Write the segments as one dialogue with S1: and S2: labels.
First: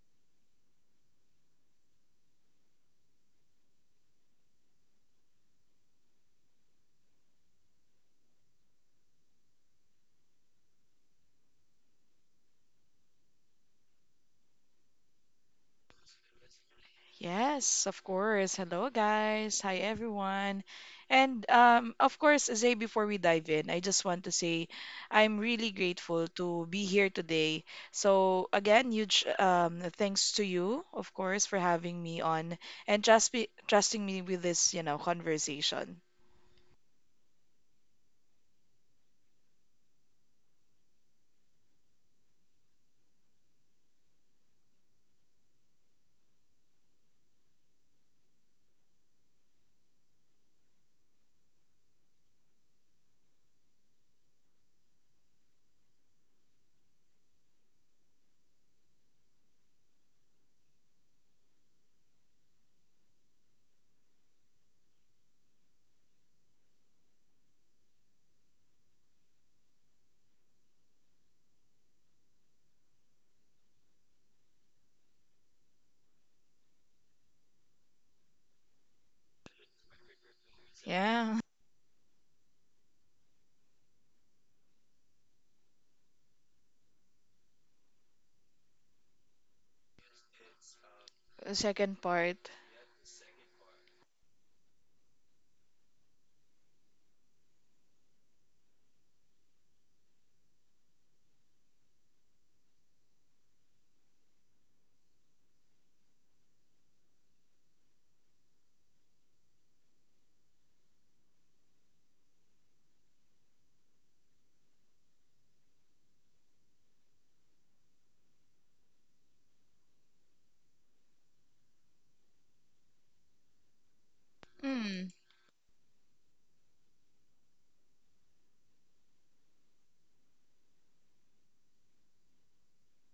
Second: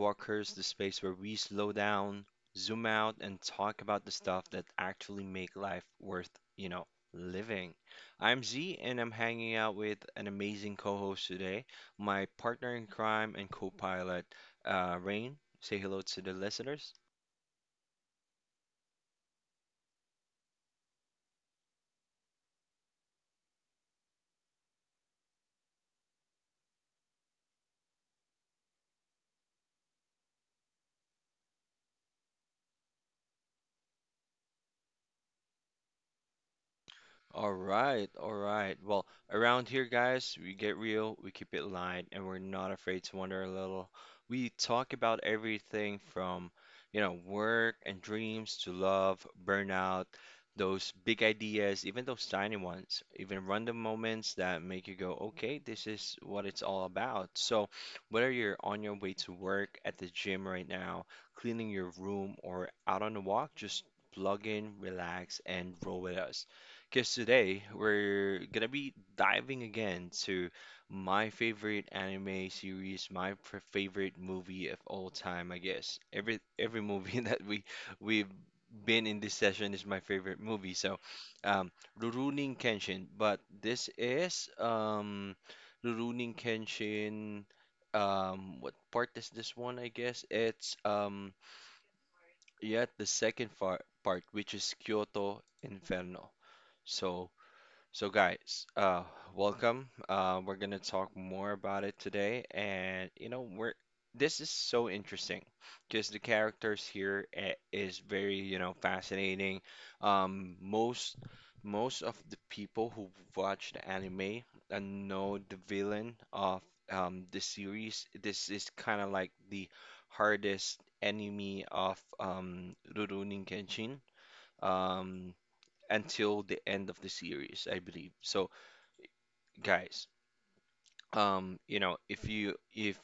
S1: Walkers, the space where we slow down, zoom out, and talk about the stuff that actually make life worth, you know, living. I'm Z, and I'm hanging out with an amazing co-host today, my partner in crime and co-pilot, Rain. Say hello to the listeners.
S2: Yes, of course. Hello, guys. Hi, everyone. And of course, Zay, before we dive in, I just want to say I'm really grateful to be here today. So, again, huge thanks to you, of course, for having me on and just be trusting me with this conversation.
S1: All right, all right. Well, around here, guys, we get real, we keep it light, and we're not afraid to wonder a little. We talk about everything from work and dreams to love, burnout, those big ideas, even those tiny ones, even random moments that make you go, okay, this is what it's all about. So, whether you're on your way to work, at the gym right now, cleaning your room, or out on a walk, just plug in, relax, and roll with us because today we're gonna be diving again to my favorite anime series, my favorite movie of all time, I guess. Every movie that we've been in this session is my favorite movie. So,
S2: Yeah.
S1: um, Rurouni Kenshin, but this is Rurouni Kenshin. What part is this one? I guess it's
S2: Second part.
S1: yet the second far part, which is Kyoto Inferno. So So, guys, welcome. We're gonna talk more about it today, and you know, we're this is so interesting because the characters here is very, fascinating. Um, most most of the people who watch the anime and know the villain of the series, this is kind of like the hardest enemy of Rurouni Kenshin.
S2: Mm.
S1: Um, until the end of the series, I believe. So, guys, you know,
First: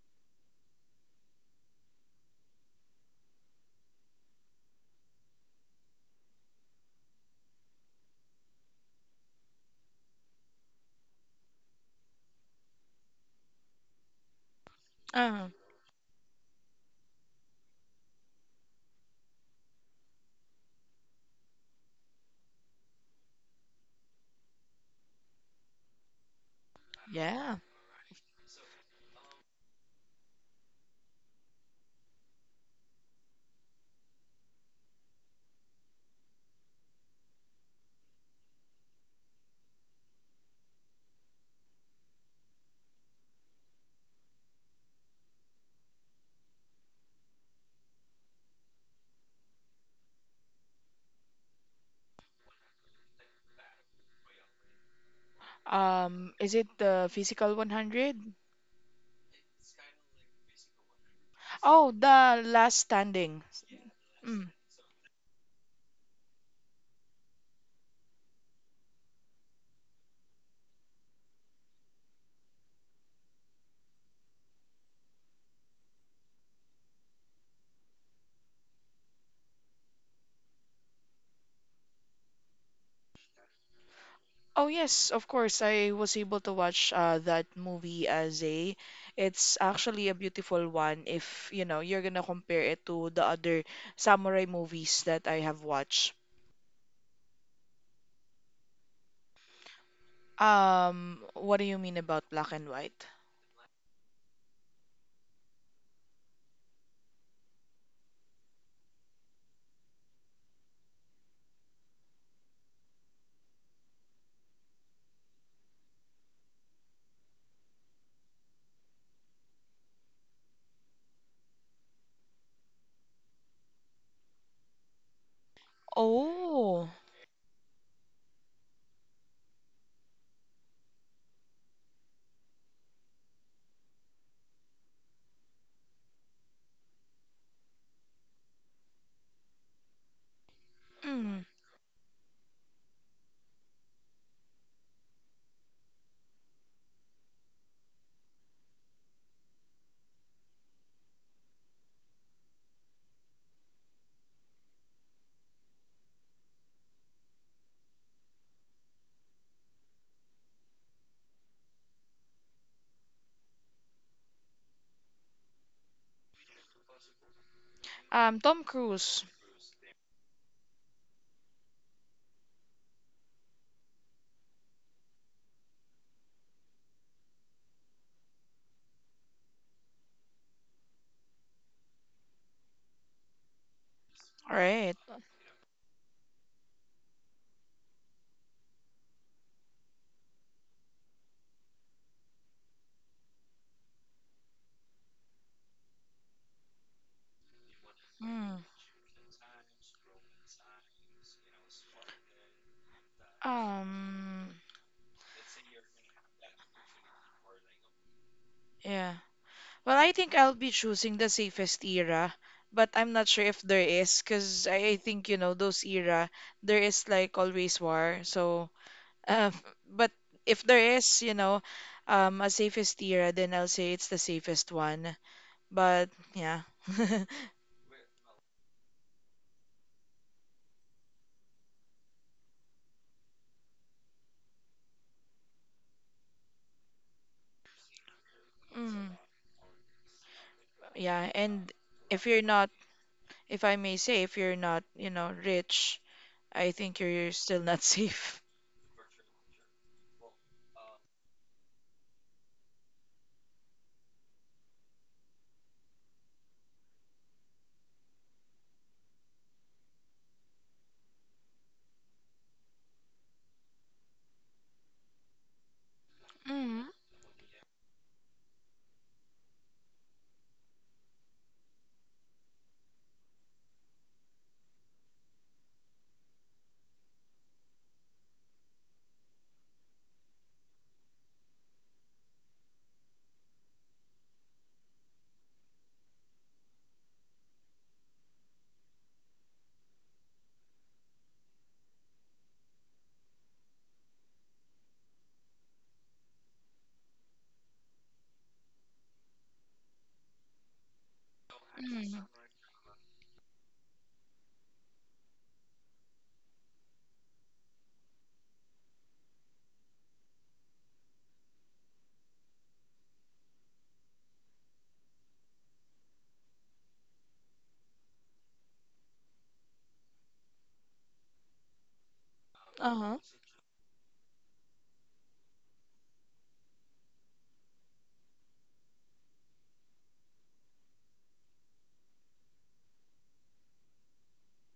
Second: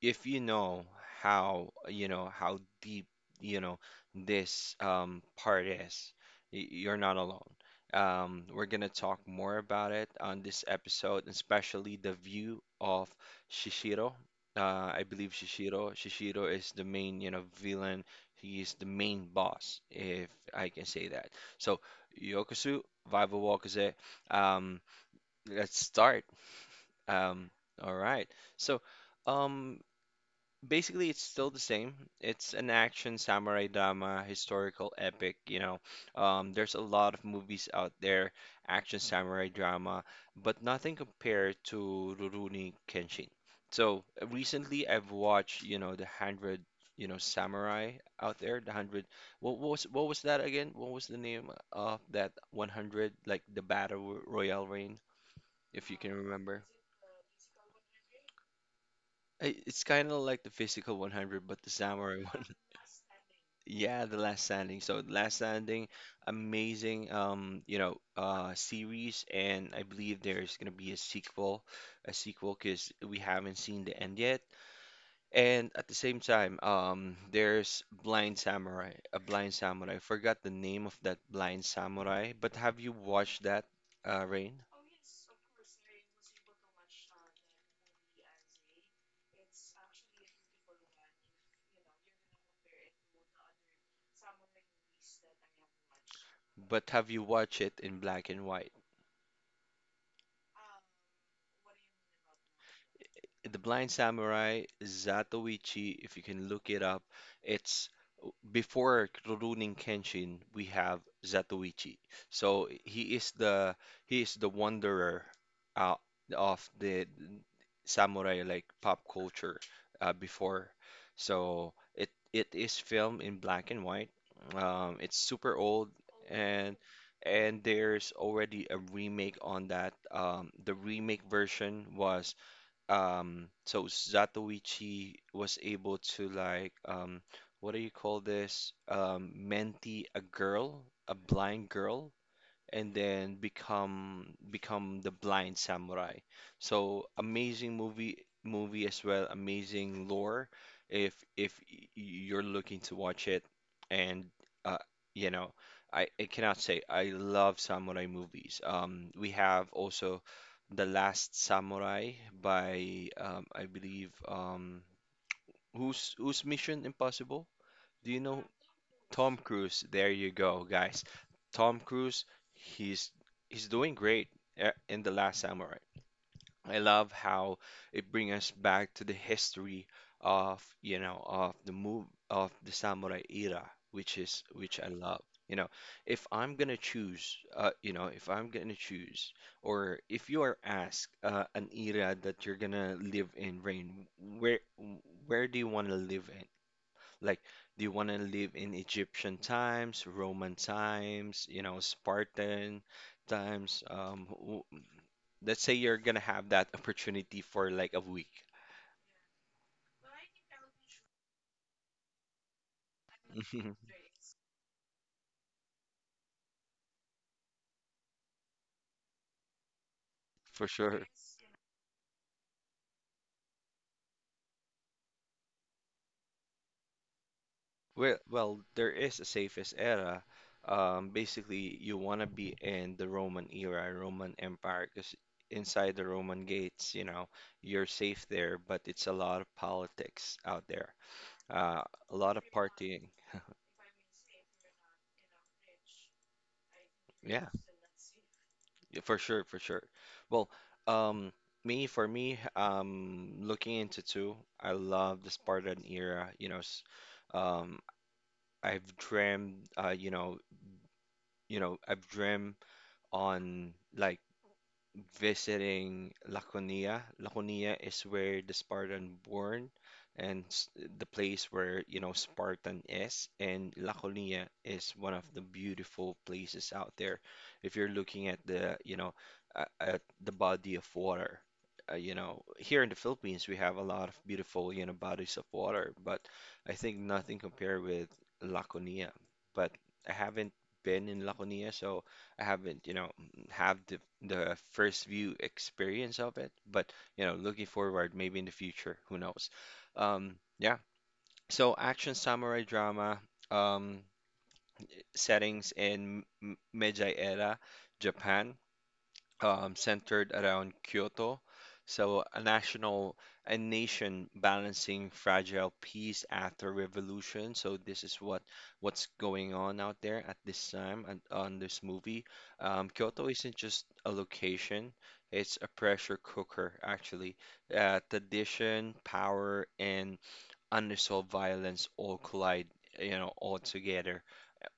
S1: if you know how how deep you know this part is, you're not alone. We're gonna talk more about it on this episode, especially the view of Shishiro. I believe
S2: Uh,
S1: Shishiro is the main, villain. He is the main boss, if I can say that. So, Yokosu Vival Wakaze, um let's start. um,
S2: yeah.
S1: all right. So, um, basically, it's still the same. It's an action samurai drama, historical epic. You know, there's a lot of movies out there, action samurai drama, but nothing compared to Rurouni Kenshin. So recently, I've watched the hundred, samurai out there. The hundred. What was that again? What was the name of that 100? Like the battle royale if you can remember.
S2: Is it the physical 100?
S1: It's kind of like the physical 100, but the
S2: Oh,
S1: samurai one.
S2: the last standing.
S1: Yeah, The Last
S2: Mm.
S1: Standing. So, The Last Standing, amazing, series, and I believe there's gonna be a sequel, because we haven't seen the end yet. And at the same time, there's Blind Samurai, a Blind Samurai. I forgot the name of that Blind Samurai, but have you watched that, Rain?
S2: Oh yes, of course. I was able to watch that movie as a. It's actually a beautiful one if, you know, you're gonna compare it to the other samurai movies that I have watched.
S1: But have you watched it in black and white?
S2: What do you mean about black and white?
S1: The Blind Samurai, Zatoichi, if you can look it up, it's before Rurouni Kenshin, we have Zatoichi. So he is the wanderer uh, of the samurai like pop culture before. So it is filmed in black and white. It's super old, and
S2: Oh,
S1: and there's already a remake on that. The remake version was, so Zatoichi was able to, like, what do you call this, mentee, a girl, a
S2: mm,
S1: blind girl, and then become the blind samurai. So amazing movie as well, amazing lore if you're looking to watch it. And uh you know, I cannot say I love samurai movies. We have also The Last Samurai by I believe, who's Mission Impossible? Do you know?
S2: Tom
S1: Tom
S2: Cruise.
S1: Cruise? There you go, guys. Tom Cruise, he's he's doing great in The Last Samurai. I love how it brings us back to the history of, you know, of the move of the samurai era, which is
S2: All
S1: which I
S2: right.
S1: love. You know, if I'm gonna choose, or if you are asked an era that you're gonna live in, Rain, where where do you want to live in? Like, do you want to live
S2: Mm,
S1: in Egyptian times, Roman times, you know, Spartan times?
S2: um,
S1: Let's say you're gonna have that opportunity for like a week.
S2: yeah. Well, I think I'll be choosing the safest era, but I'm not sure if there is, because I think, you know, those era, there is like always war. So, uh, but
S1: For
S2: if
S1: sure.
S2: there is, you know, a safest era, then I'll say it's the safest one. But yeah.
S1: Well, there is a safest era. Basically, you want to be in the Roman era, Roman Empire, because inside the Roman gates, you're safe there, but it's a
S2: Mm,
S1: lot of politics out there,
S2: yeah,
S1: uh,
S2: and
S1: a lot
S2: if
S1: of
S2: you're not,
S1: partying.
S2: if I may say, if you're not, you know, rich, I think you're
S1: Yeah,
S2: still not safe.
S1: yeah, for sure, for sure. Well, um, me for me, looking into two, I love the Spartan era. You know, s- um, I've dreamed, you know, I've dreamed on like visiting Laconia.
S2: Mm,
S1: Laconia is where the Spartan born, and the place where, you know, Spartan is. And Laconia is one of the beautiful places out there. If you're looking at the body of water, here in the Philippines, we have a lot of beautiful, bodies of water, but I think nothing compared with Laconia. But I haven't been in Laconia, so I haven't, have the first view experience of it, but looking forward, maybe in the future, who knows? Yeah. So action
S2: mm,
S1: samurai drama, um, settings in Meiji era, Japan, centered around Kyoto. So a nation balancing fragile peace after revolution. So this is what's going on out there at this time and on this movie.
S2: uh-huh.
S1: Kyoto isn't just a location; it's a pressure cooker, actually. Tradition, power, and unresolved violence all collide, all together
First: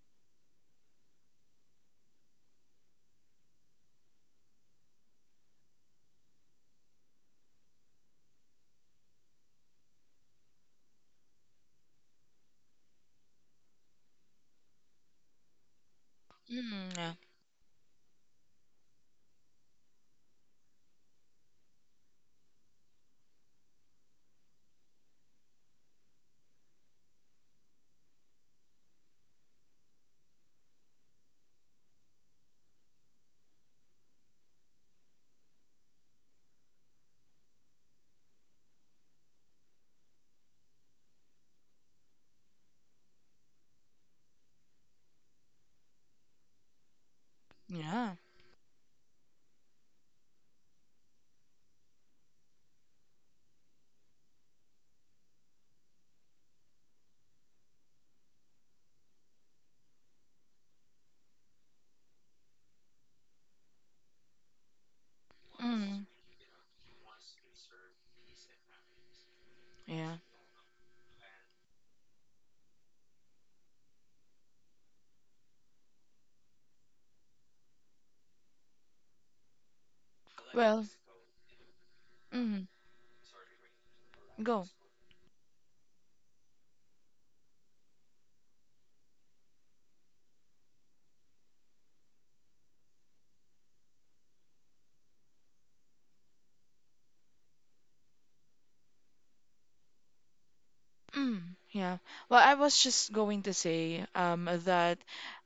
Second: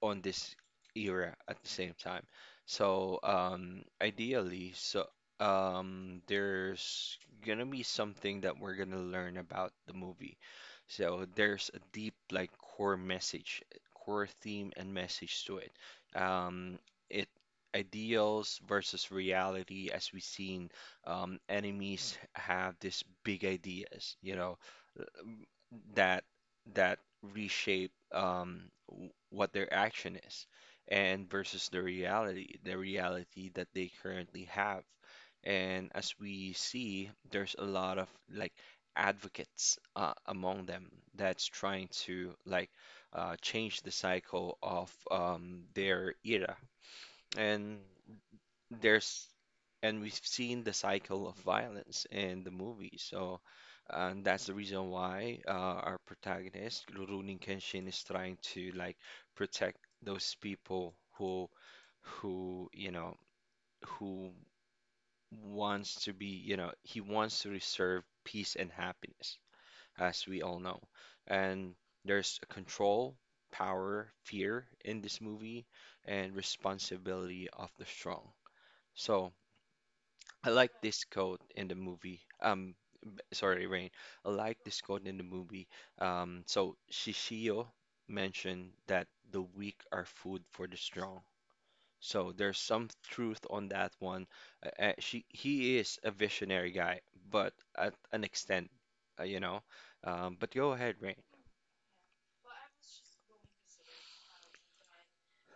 S1: on this era at the same time. So, ideally, so there's gonna be something that we're gonna learn about the movie. So there's a deep, like, core message, core theme and message to it. Um,
S2: Mm, yeah.
S1: it Ideals versus reality, as we've seen, enemies have these big ideas, you know, that that reshape, what their action is, and versus the reality that they currently have. And as we see, there's a lot of like advocates, among them, that's trying to like, change the cycle of, their era. and
S2: Yeah.
S1: there's and we've seen the cycle of violence in the movie. So, and that's the reason why our protagonist, Rurouni Kenshin, is trying to like protect those people who, who, you know, who wants to
S2: Mm.
S1: be, you know, he wants to reserve peace and happiness,
S2: Yeah.
S1: as we all know. And there's a control, power, fear in this movie, and responsibility of the strong. So, I like
S2: Well,
S1: this quote in the movie.
S2: mhm.
S1: Sorry, Rain. I like
S2: Go.
S1: this quote in the movie. So Shishio mentioned that the weak are food for the strong. So there's some truth on that one. She he is a visionary guy, but at an extent, you know. But go ahead, Rain.
S2: Mm, yeah. Well, I was just going to say that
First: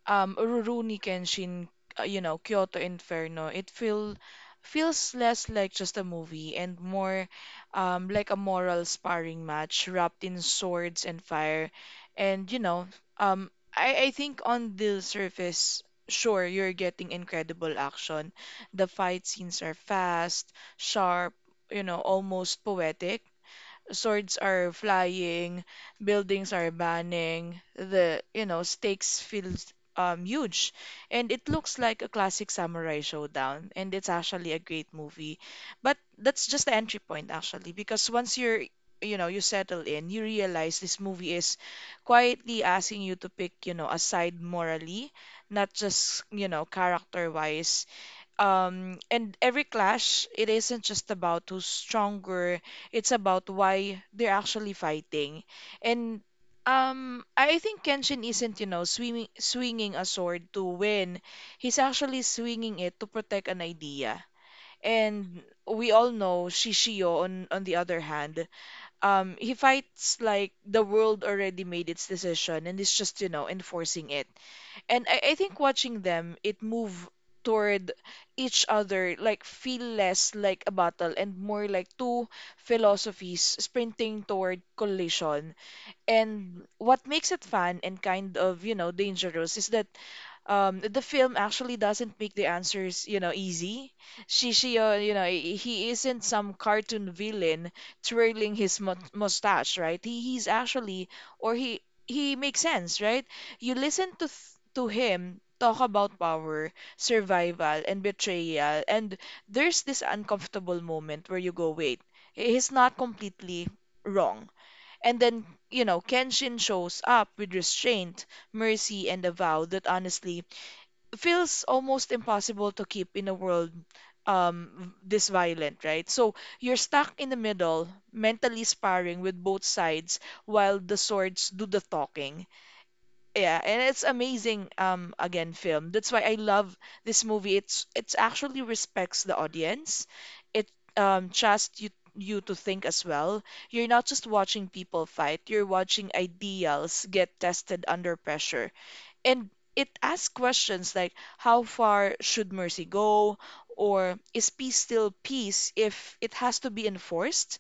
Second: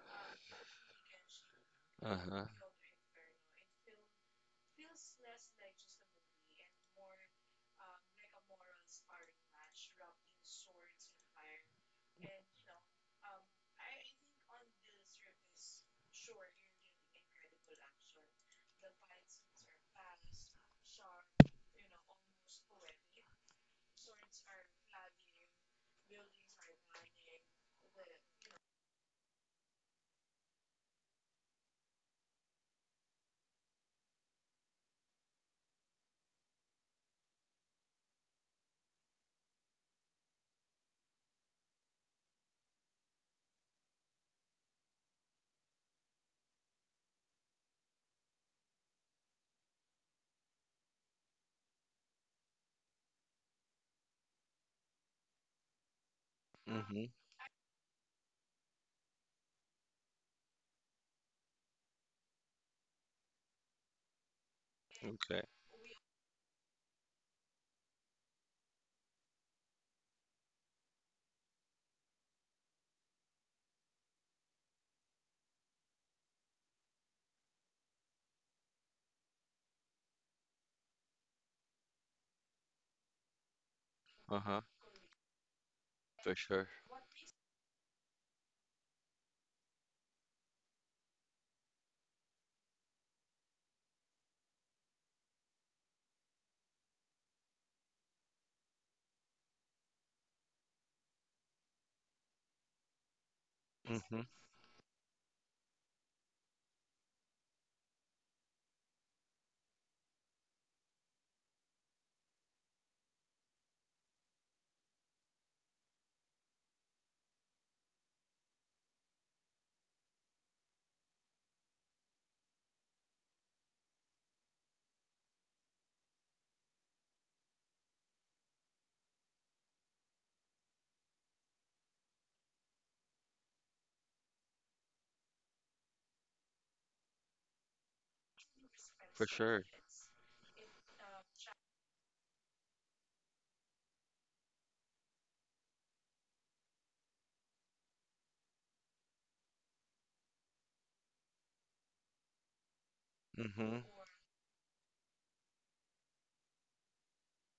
S2: Rurouni Kenshin, you know,
S1: Uh-huh.
S2: Kyoto Inferno, it feel feels less like just a movie and more like a moral sparring match wrapped in swords and fire. And you know, I think on the surface, sure, you're getting incredible action. The fight scenes are fast, sharp, you know, almost poetic swords are flying, buildings are burning, the, you know, stakes feels huge. And it looks like a classic samurai showdown, and it's actually a great movie. But that's just the entry point actually, because once you're you know you settle in you realize this movie is quietly asking you to pick you know a side morally not just you know character wise and every clash, it isn't just about who's stronger, it's about why they're actually fighting. And
S1: Mm-hmm.
S2: I think Kenshin isn't, you know, swinging a sword to win. He's actually swinging it to protect an idea. And
S1: Okay.
S2: we all know Shishio on the other hand, he fights like the world already made its decision and is just, you know, enforcing it. And I think watching them, it move toward each other, like feel less like a battle and more like two philosophies sprinting
S1: Uh-huh.
S2: toward collision.
S1: For sure.
S2: And what makes it fun and kind of, you know, dangerous is that the film actually doesn't make the answers you know easy she you know he isn't some cartoon villain twirling his mustache right he's actually or he makes sense right you listen
S1: Mm-hmm.
S2: to to him talk about power survival and betrayal and there's this uncomfortable moment where you go wait he's not completely wrong and then you know kenshin shows up with restraint mercy and a vow that honestly feels almost impossible to keep in a world this violent, right? So you're stuck in the middle, mentally sparring with both sides while the swords do the talking. Yeah, and it's amazing again film. That's why I love this movie. It's actually respects
S1: For
S2: the
S1: sure.
S2: audience. It trusts you to think as well. You're not just watching people fight, you're watching ideals get tested under pressure and it asks questions like how far should mercy go
S1: Mm-hmm.
S2: or is peace still peace if it has to be enforced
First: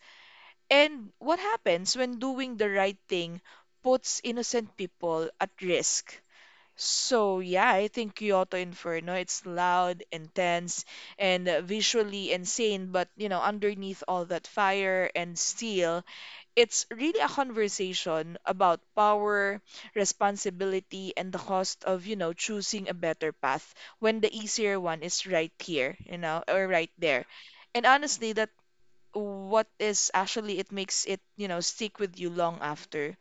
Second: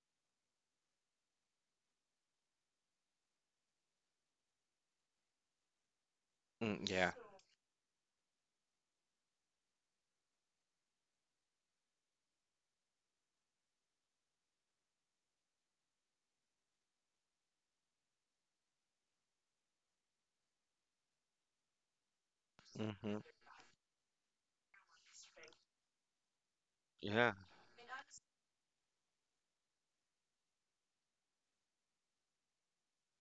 S2: and what happens when doing the right thing puts innocent people at risk
S1: Mm, yeah.
S2: so yeah I think kyoto inferno it's loud intense and visually insane but you know underneath all that fire and steel it's really a conversation about power, responsibility, and the cost of, you know, choosing a
S1: Mm-hmm.
S2: better path when the easier one is right here, you know, or right there.
S1: Yeah.
S2: And honestly, that what is actually it makes it, you know, stick with you long after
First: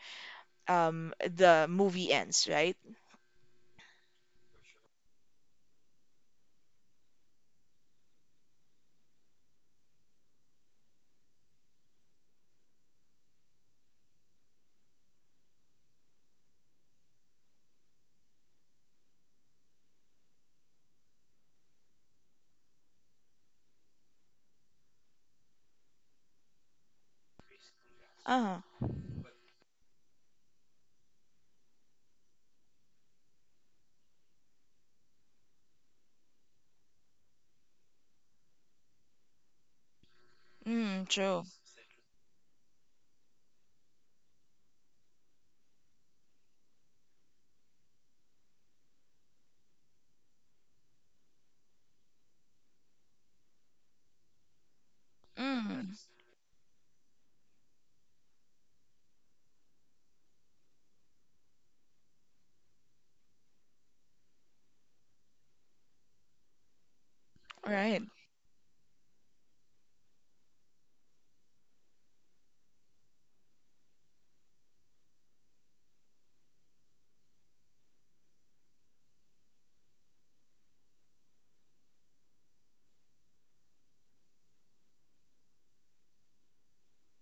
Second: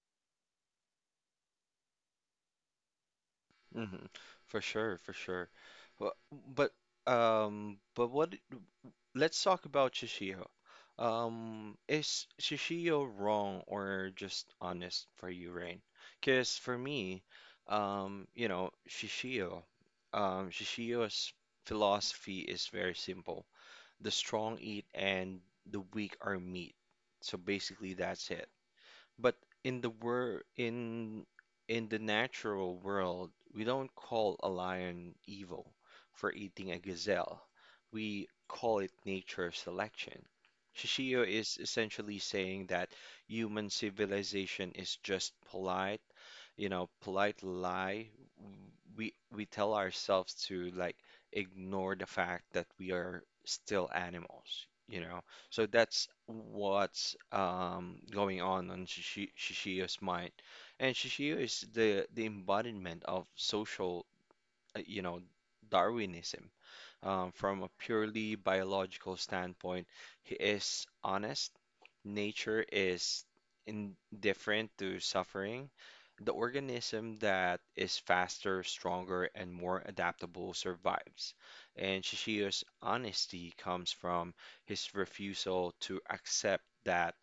S2: the movie ends, right?
S1: Hmm. For sure, for sure. Well, but but what? Let's talk about Shishio. Is Shishio wrong or just honest for you, Rain? Because for me, you know, Shishio's philosophy is very simple: the strong eat and the weak are meat. So basically, that's it.
S2: Uh-huh.
S1: But in the wor in in the natural world, we don't call a lion evil for eating a gazelle. We call it nature selection.
S2: Mm,
S1: Shishio
S2: true.
S1: is essentially saying that human civilization is just polite, lie. We tell ourselves to like ignore the fact that we are still animals, you know. So
S2: Mm,
S1: that's what's going on Shishio's mind. And Shishio is the embodiment of social, you know, Darwinism. From a
S2: right.
S1: purely biological standpoint, he is honest, nature is indifferent to suffering, the organism that is faster, stronger, and more adaptable survives. And Shishio's honesty comes from his refusal to accept that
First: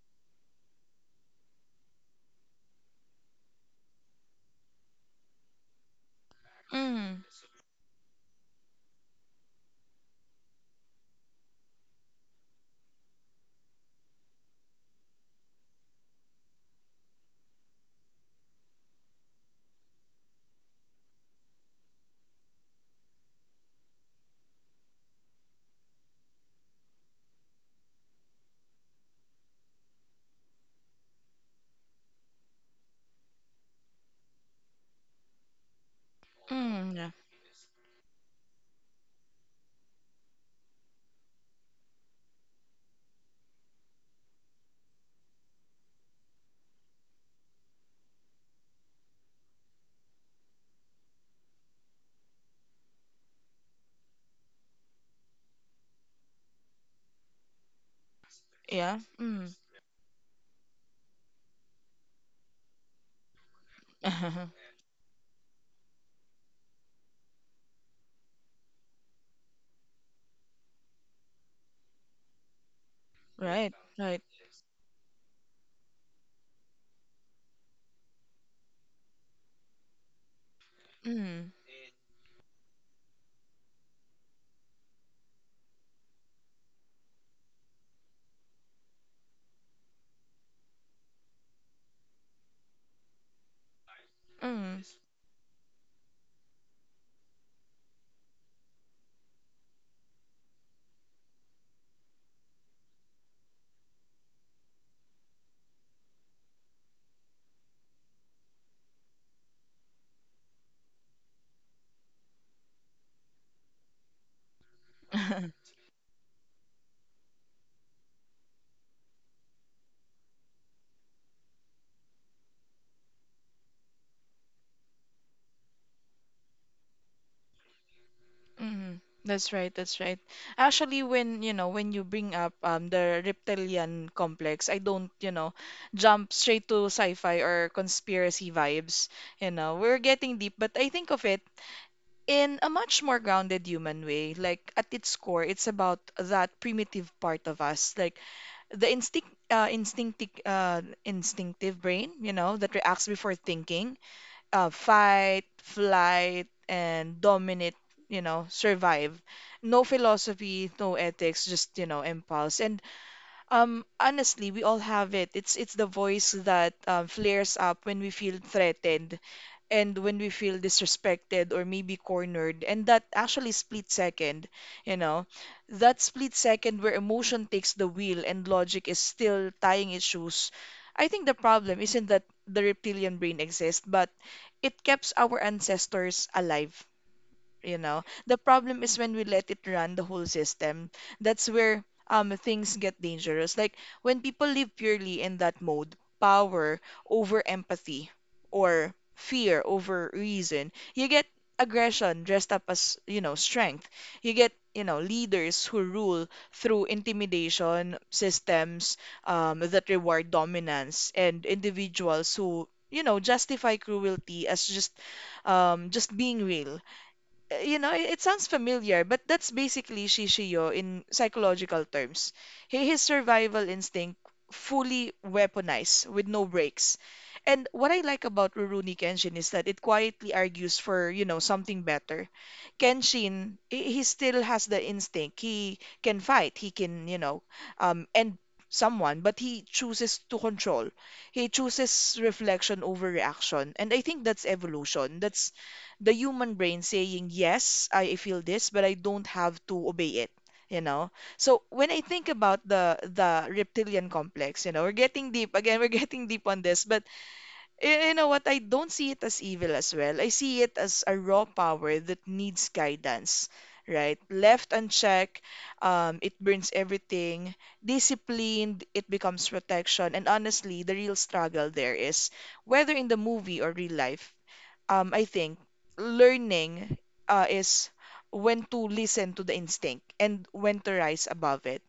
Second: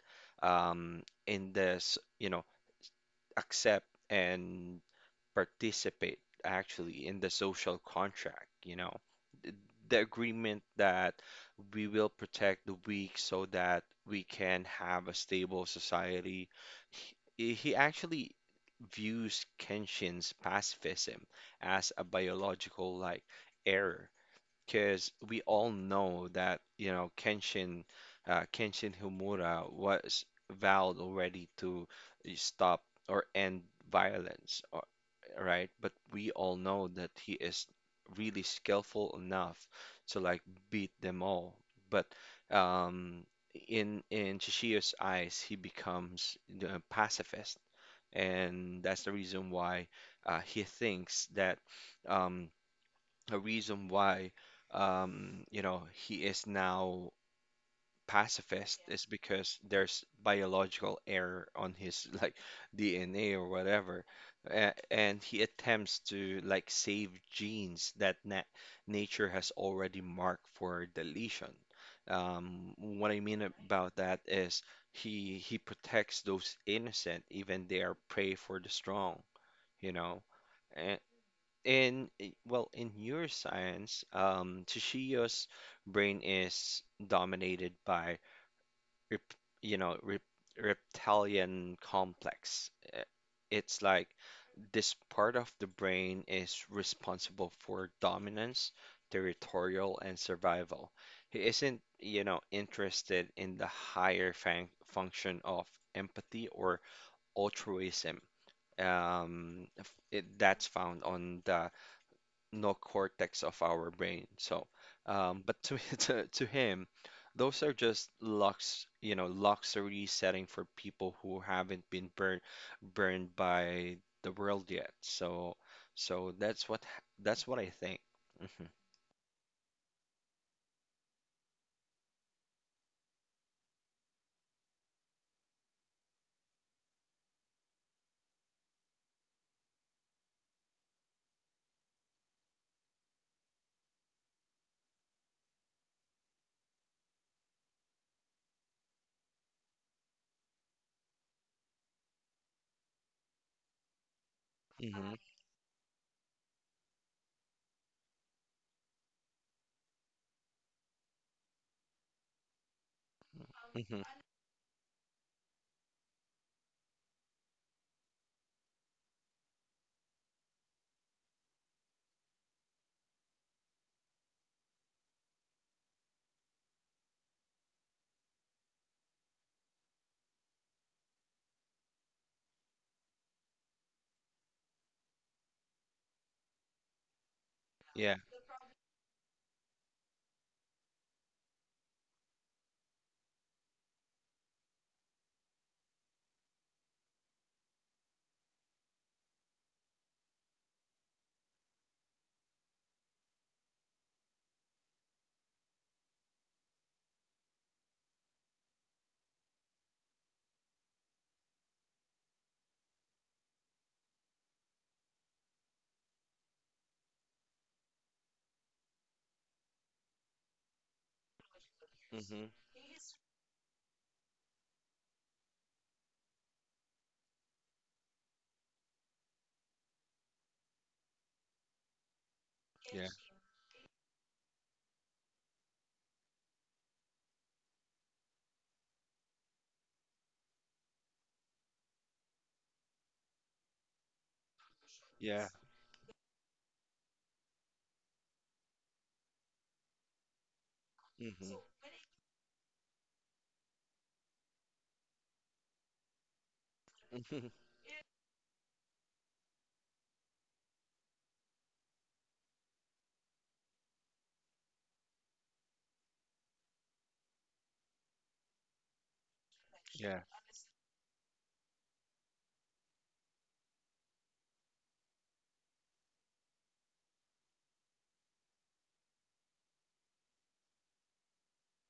S1: in this, you know, accept and participate actually in
S2: Mm,
S1: the social contract, Th- the agreement that we will protect the weak so that we can have a stable society. He actually views Kenshin's pacifism as a biological, like, error, because we all know that Kenshin, Himura was vowed already to stop or end violence, right? But we all know
S2: yeah.
S1: that he is really skillful enough to like beat them all. But um, in Chishio's eyes, he becomes the pacifist, and that's the reason why he thinks that. Um, a reason why he is now pacifist
S2: Yeah.
S1: is
S2: Mm.
S1: because there's biological error on his like DNA or whatever, A and he attempts to like save genes that na nature has already marked for deletion. What I mean
S2: Right,
S1: about that
S2: right.
S1: is he protects those innocent, even they are prey for the strong, you know.
S2: Mm,
S1: In i- well in neuroscience, Tsuchiya's brain is dominated by rep, you know rep, reptilian complex. It's like
S2: mm.
S1: this part of the brain is responsible for dominance, territorial, and survival. He isn't, you know, interested in the higher function of empathy or altruism, that's found on the no cortex of our brain. So, but to, to him, those are just luxury setting for people who haven't been burned by the world yet. So, so that's that's what I think. Hmm.
S2: Mm, that's right, that's right. Actually, when you know, when you bring up the reptilian complex, I don't, you know, jump straight to sci-fi or conspiracy vibes. You know, we're getting deep, but I think of it in a much more grounded human way. Like at its core, it's about that primitive part of us, like the instinct, instinctive brain, you know, that reacts before thinking
S1: Hmm.
S2: fight, flight, and dominate, you know, survive. No philosophy, no ethics, just, you know, impulse. And
S1: Hmm.
S2: honestly, we all have it. It's the voice that flares up when we feel threatened, and when we feel disrespected or maybe cornered and that actually split second you know that split second where emotion takes the wheel and logic is still tying its shoes I think the problem isn't that the reptilian brain exists but it keeps our ancestors alive you know
S1: Yeah.
S2: the problem is when we let it run the whole system that's where things get dangerous like when people live purely in that mode power over empathy or fear over reason you get aggression dressed up as you know strength you get you know leaders who rule through intimidation systems that reward dominance and individuals who you know justify cruelty as just being real you know, it sounds familiar, but that's basically Shishiyo in psychological terms.
S1: Hmm.
S2: His survival instinct fully weaponized with no breaks. And what I like about Rurouni Kenshin is that it quietly argues for, you know, something better.
S1: Yeah.
S2: Kenshin, he still has the instinct. He can fight. He can, you know, end someone, but he chooses to control. He chooses reflection over reaction. And I think that's evolution.
S1: Yeah.
S2: That's the human brain saying, yes, I feel this, but I don't have to obey it. You know,
S1: Hmm.
S2: so when I think about the reptilian complex, you know, we're getting deep again. We're getting deep on this, but
S1: Hmm.
S2: you know what? I don't see it as evil as well. I see it as a raw power that needs guidance, right? Left unchecked, it burns everything. Disciplined, it becomes protection.
S1: Yeah.
S2: And honestly, the real struggle there is whether in the movie or real life, I think learning is when to listen to the instinct and when to rise above it.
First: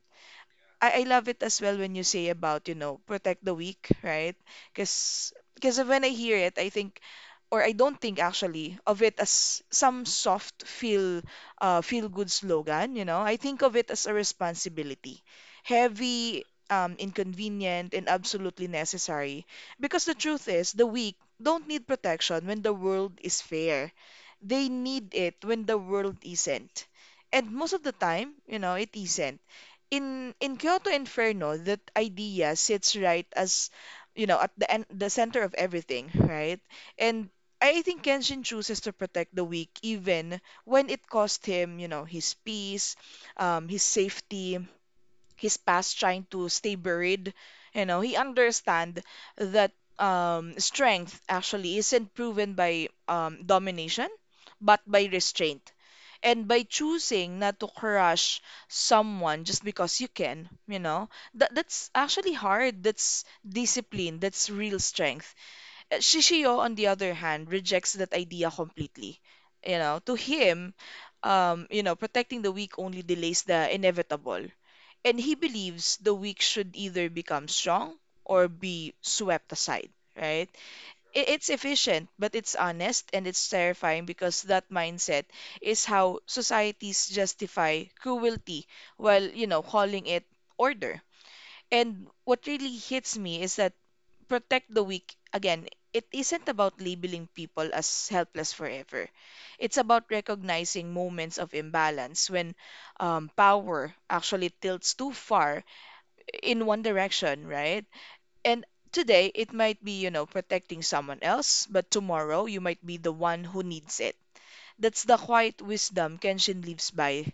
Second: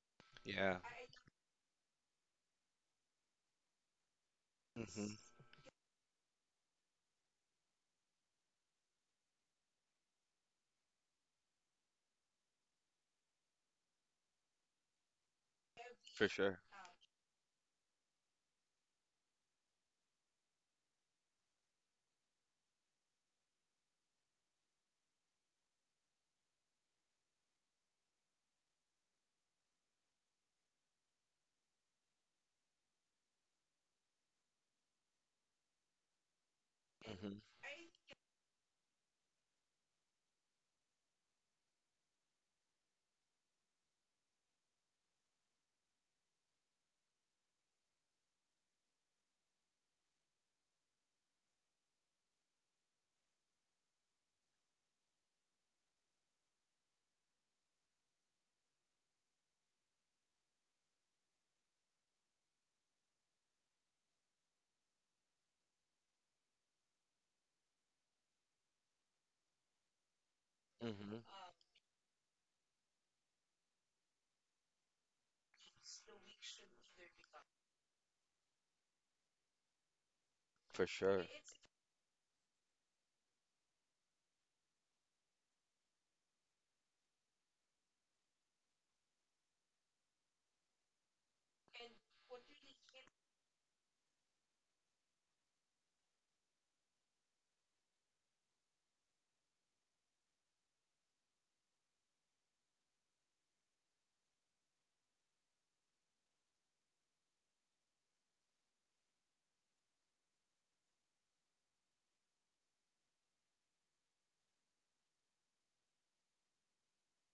S1: Yeah.
S2: I love it as well when you say about, you know, protect the weak, right?
S1: Hmm.
S2: Because when I hear it, I think or I don't think actually of it as some soft feel good slogan, you know. I think of it as a responsibility.
S1: For
S2: Heavy,
S1: sure.
S2: inconvenient and absolutely necessary because the truth is the weak don't need protection when the world is fair. They need it when the world isn't. And most of the time, you know, it isn't in Kyoto Inferno, that idea sits right as you know at the end, the center of everything, right? And
S1: Hmm.
S2: I think Kenshin chooses to protect the weak even when it cost him, you know, his peace, his safety, his past trying to stay buried you know he understand that strength actually isn't proven by domination but by restraint and by choosing not to crush someone just because you can you know that that's actually hard that's discipline that's real strength Shishio on the other hand rejects that idea completely you know to him
S1: Hmm.
S2: you know protecting the weak only delays the inevitable and he believes the weak should either become strong or be swept aside, right?
S1: For sure.
S2: It's efficient, but it's honest and it's terrifying because that mindset is how societies justify cruelty while, you know, calling it order. And what really hits me is that protect the weak, again, it isn't about labeling people as helpless forever. It's about recognizing moments of imbalance when power actually tilts too far in one direction, right? And today it might be, you know, protecting someone else, but tomorrow you might be the one who needs it. That's the quiet wisdom Kenshin lives by.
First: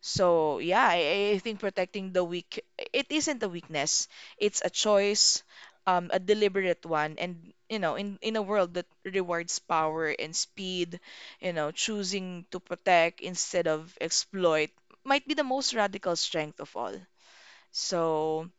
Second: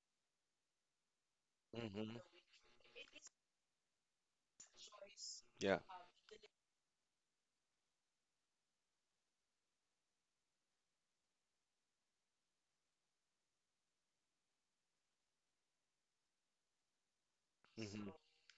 S2: So, yeah, I think protecting
S1: Hmm.
S2: the weak, it isn't a weakness. It's a choice,
S1: Yeah.
S2: a deliberate one. And, you know, in a world that rewards power and speed, you know, choosing to protect instead of exploit might be the most radical strength of all.
S1: Hmm.
S2: So,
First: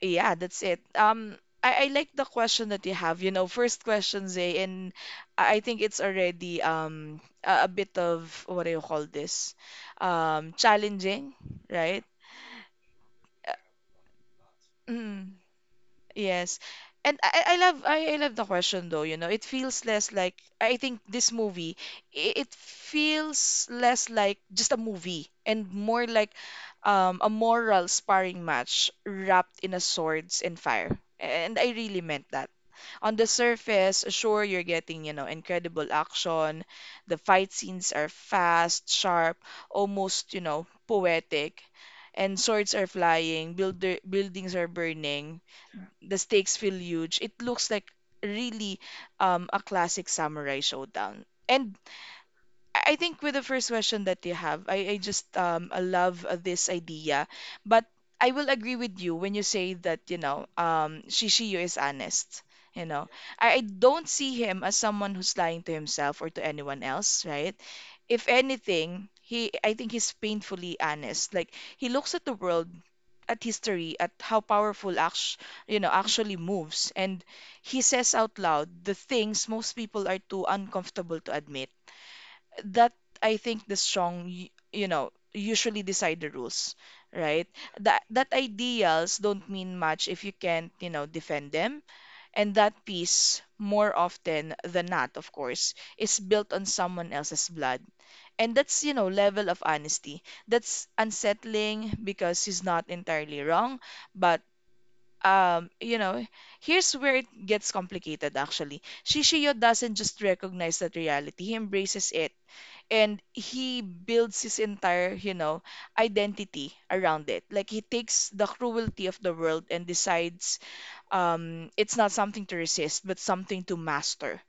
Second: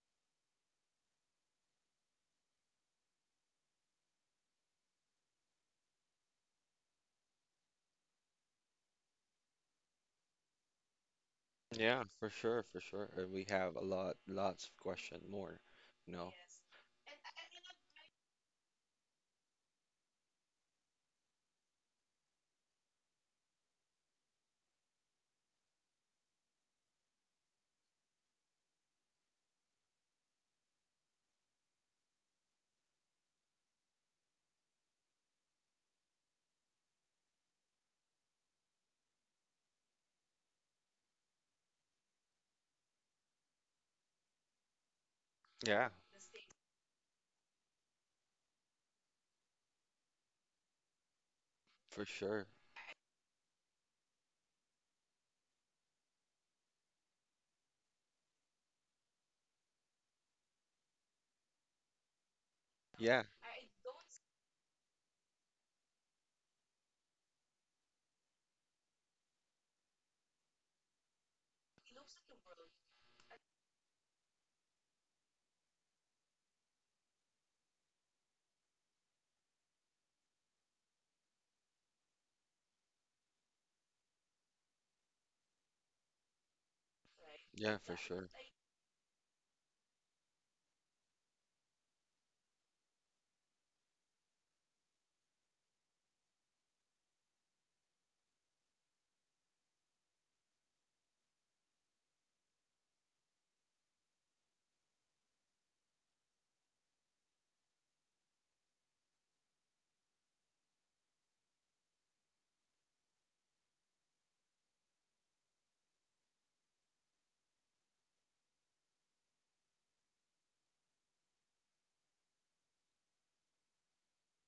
S2: yeah, that's it. I like the question that you have, you know, first question, Zay, and I think it's already a bit of what do you call this? Challenging, right?
S1: Yeah, for sure, for sure. And we have a lot, lots of question
S2: Mm,
S1: more, you know.
S2: yes. And I love I love the question though, you know. It feels less like I think this movie, I- it feels less like just a movie and more like a moral sparring match wrapped in a swords and fire. And I really meant that. On the surface, sure, you're getting, you know, incredible action. The fight scenes are fast, sharp, almost, you know, poetic. And swords are flying, buildings are burning,
S1: Yeah,
S2: the stakes feel huge. It looks like really a classic samurai showdown. And
S1: for sure.
S2: I think with the first question that you have, I just I love this idea, but I will agree with you when you say that you know Shishiyo is honest. You know,
S1: Yeah,
S2: I don't see him as someone who's lying to himself or to anyone else, right? If anything, he I think he's painfully honest. Like he looks at the world, at history, at how powerful act you know actually moves, and he says out loud the things most people are too uncomfortable to admit that I think the strong, you know, usually decide the rules, right?
S1: yeah, for
S2: That
S1: sure.
S2: that ideals don't mean much if you can't, you know, defend them. And that peace, more often than not, of course, is built on someone else's blood. And that's, you know, level of honesty. That's unsettling because he's not entirely wrong, but you know, here's where it gets complicated actually. Shishiyo doesn't just recognize that reality, he embraces it and he builds his entire you know identity around it like he takes the cruelty of the world and decides it's not something to resist but something to master.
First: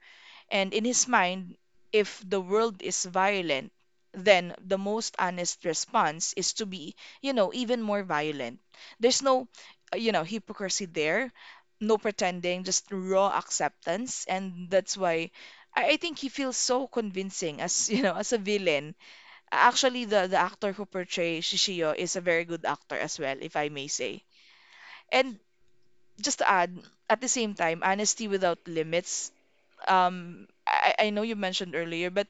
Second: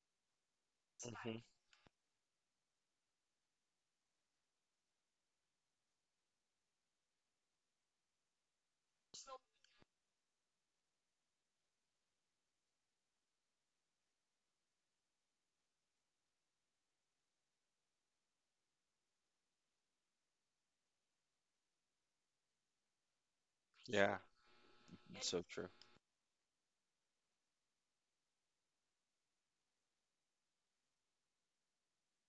S2: And in his
S1: Hmm.
S2: mind, if the world is violent, then the most honest response is to be, you know, even more violent. There's no, you know, hypocrisy there, no pretending, just raw acceptance. And that's why I think he feels so convincing as, you know, as a villain. Actually, the actor who portrays Shishio is a very good actor as well, if I may
S1: Yeah,
S2: say.
S1: that's
S2: And
S1: so true.
S2: just to add, at the same time, honesty without limits I know you mentioned earlier, but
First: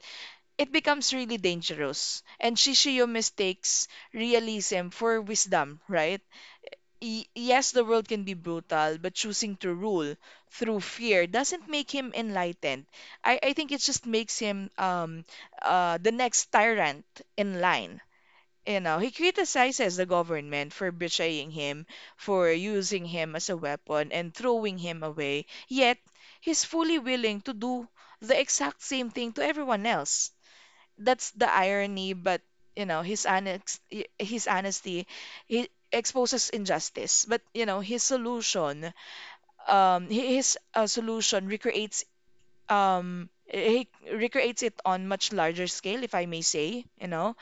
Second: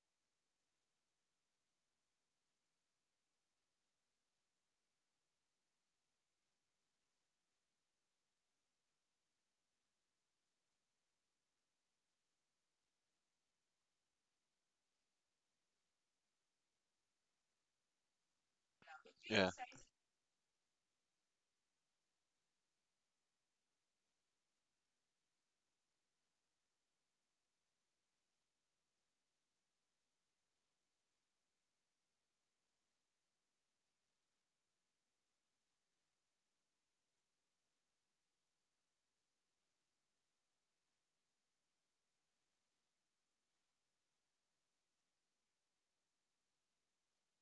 S2: it becomes really dangerous. And Shishiyo mistakes realism for wisdom, right? Y Yes, the world can be brutal, but choosing to rule through fear doesn't make him enlightened. I think it just makes him the next tyrant in line. You know, he
S1: Yeah.
S2: criticizes the government for betraying him, for using him as a weapon and throwing him away, yet he's fully willing to do the exact same thing to everyone else. That's the irony, but you know, his honest, his honesty, he exposes injustice. But you know, his solution, hi- his solution recreates, he recreates it on much larger scale, if I may say, you know.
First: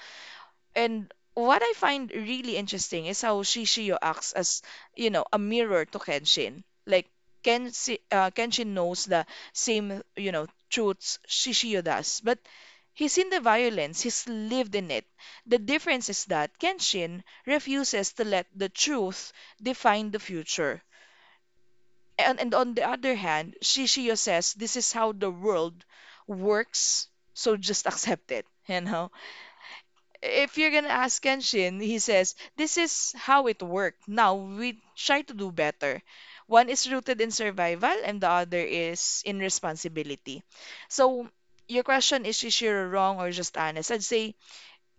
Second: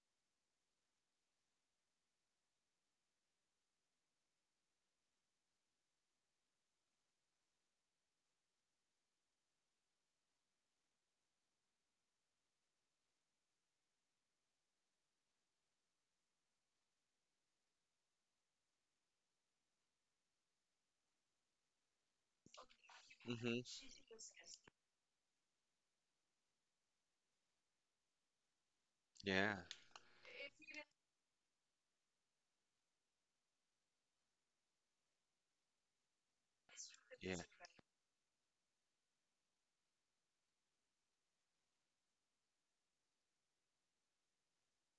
S2: And what I find really interesting is how Shishio acts as, you know, a mirror to Kenshin. Like Kenshin knows the same, you know, truths Shishio does, but he's in the violence, he's lived in it. The difference is that Kenshin refuses to let the truth define the future. And on the other hand,
S1: Hmm.
S2: Shishio says this is how the world works, so just accept it, you know?
S1: Yeah,
S2: If you're gonna ask Kenshin, he says, this is how it worked. Now we try to do better. One is rooted in
S1: yeah.
S2: survival and the other is in responsibility. So your question is Shishiro wrong or just honest? I'd say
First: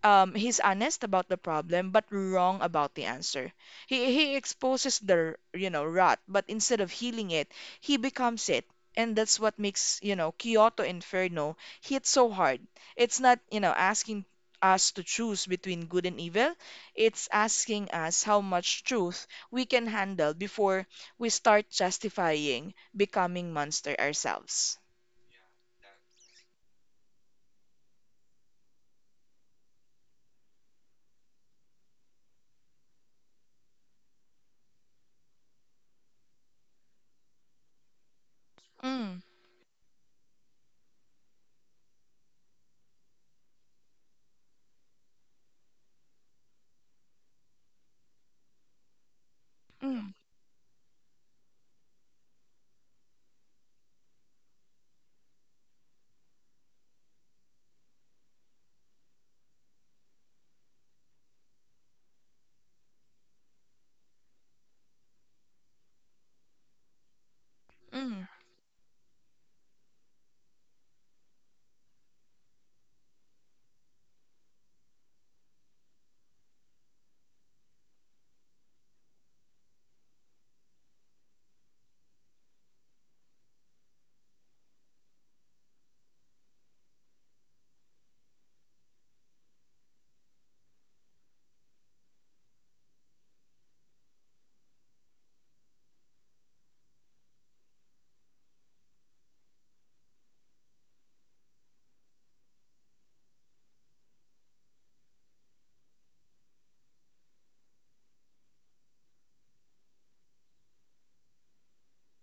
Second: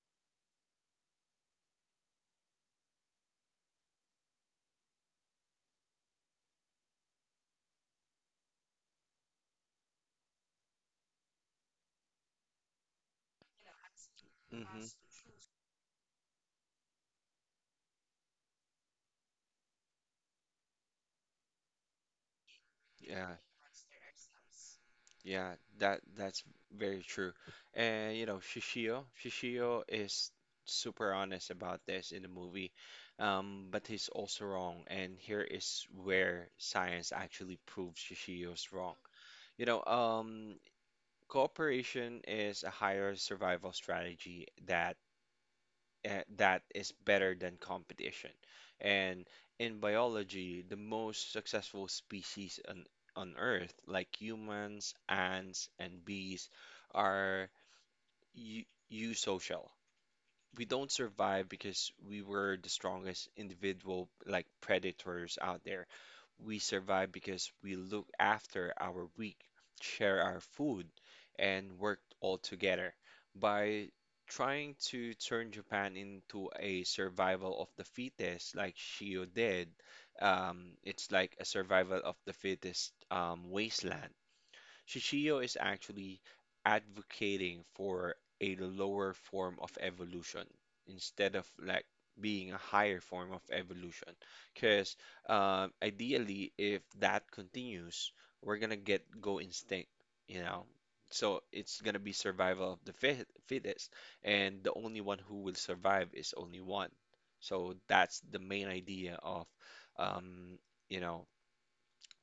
S2: he's honest about the problem but wrong about the answer. He exposes the you know rot, but instead of healing it, he becomes it. And that's what makes, you know, Kyoto Inferno hit so hard. It's not, you know, asking
S1: Hmm.
S2: us to choose between good and evil. It's asking us how much truth we can handle before we start justifying
S1: Yeah.
S2: becoming monster ourselves.
S1: Yeah, that that's very true. And you know, Shishio is super honest about this in the movie, but he's also wrong. And here is where science actually proves Shishio's wrong.
S2: Mm,
S1: You know, cooperation is a higher survival strategy that is better than competition. And in
S2: mm, mm,
S1: biology, the most successful species on Earth, like humans, ants, and bees, are eu- eusocial. We don't survive because we were the strongest individual, like predators out there. We survive because we look
S2: mm,
S1: after our weak, share our food, and work all together. By trying to turn Japan into a survival of the fittest, like Shio did, it's like a survival of the fittest, wasteland. Shishio is actually advocating for a lower form of evolution instead of like being a higher form of evolution. Because ideally, if that continues, we're gonna get go instinct, you know. So it's gonna be survival of the fittest, and the only one who will survive is only one. So that's the main idea of, um, you know,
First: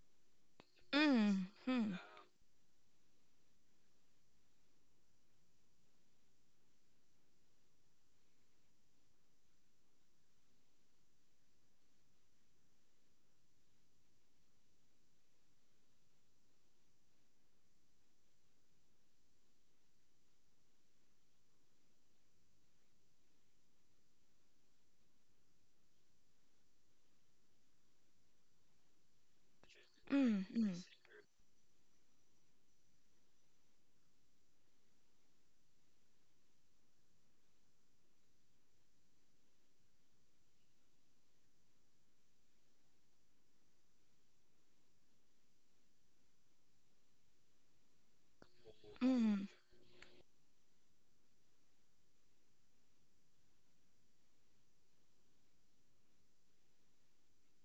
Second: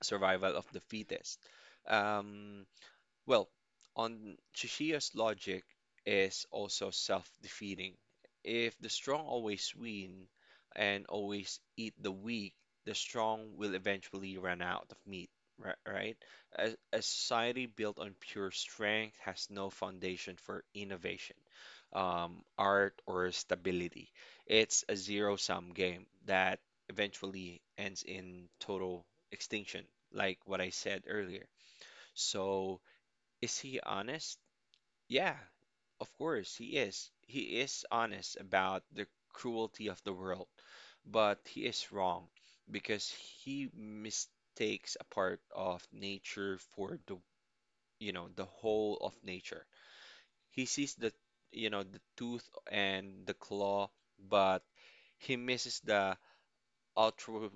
S1: survival of the fittest.
S2: hmm, mm,
S1: Um, well, on Chishia's logic is also self-defeating. If the strong always win and always eat the weak, the strong will eventually run out of meat, right? A society built on pure strength has no foundation for innovation, art, or stability. It's a zero-sum game that eventually ends in total extinction,
S2: mm,
S1: like what
S2: mm,
S1: I said earlier. So, is he honest? Yeah, of course he is. He is honest about the cruelty of the world, but he is wrong because he mistakes a part of nature for the, you know, the whole of
S2: mm,
S1: nature. He sees the, you know, the tooth and the claw, but he misses the altru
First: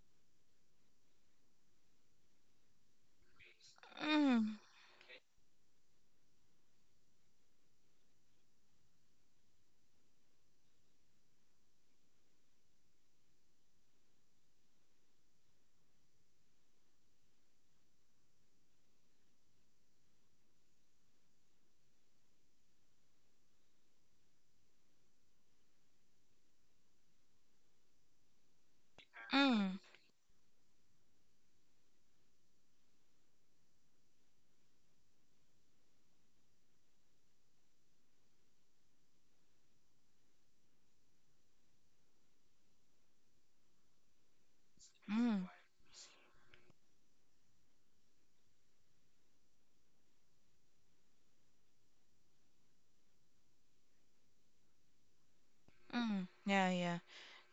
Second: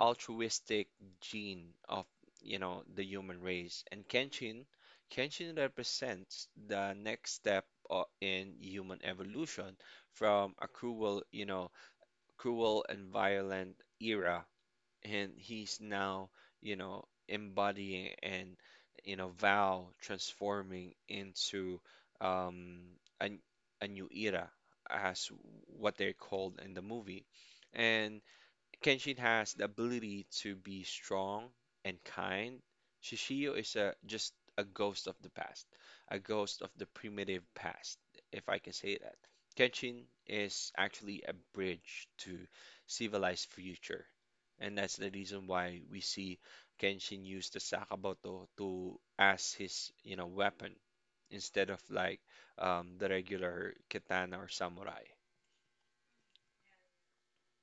S1: altruistic gene of, you know, the human race. And
S2: Mm,
S1: Kenshin represents the next step in human evolution from a cruel, you know, cruel and violent era. And he's now, you know, embodying and, you know, vow transforming into um, a, a new era as what they're called in the movie. And Kenshin has the
S2: mm,
S1: ability to be strong and kind. Shishio is a just a ghost of the past, a ghost of the primitive past, if I can say that. Kenshin is actually a bridge to civilized future, and that's the reason
S2: mm,
S1: why we see Kenshin use the Sakamoto to as his, you know, weapon instead of like the regular katana or samurai.
S2: mm. Yeah, yeah,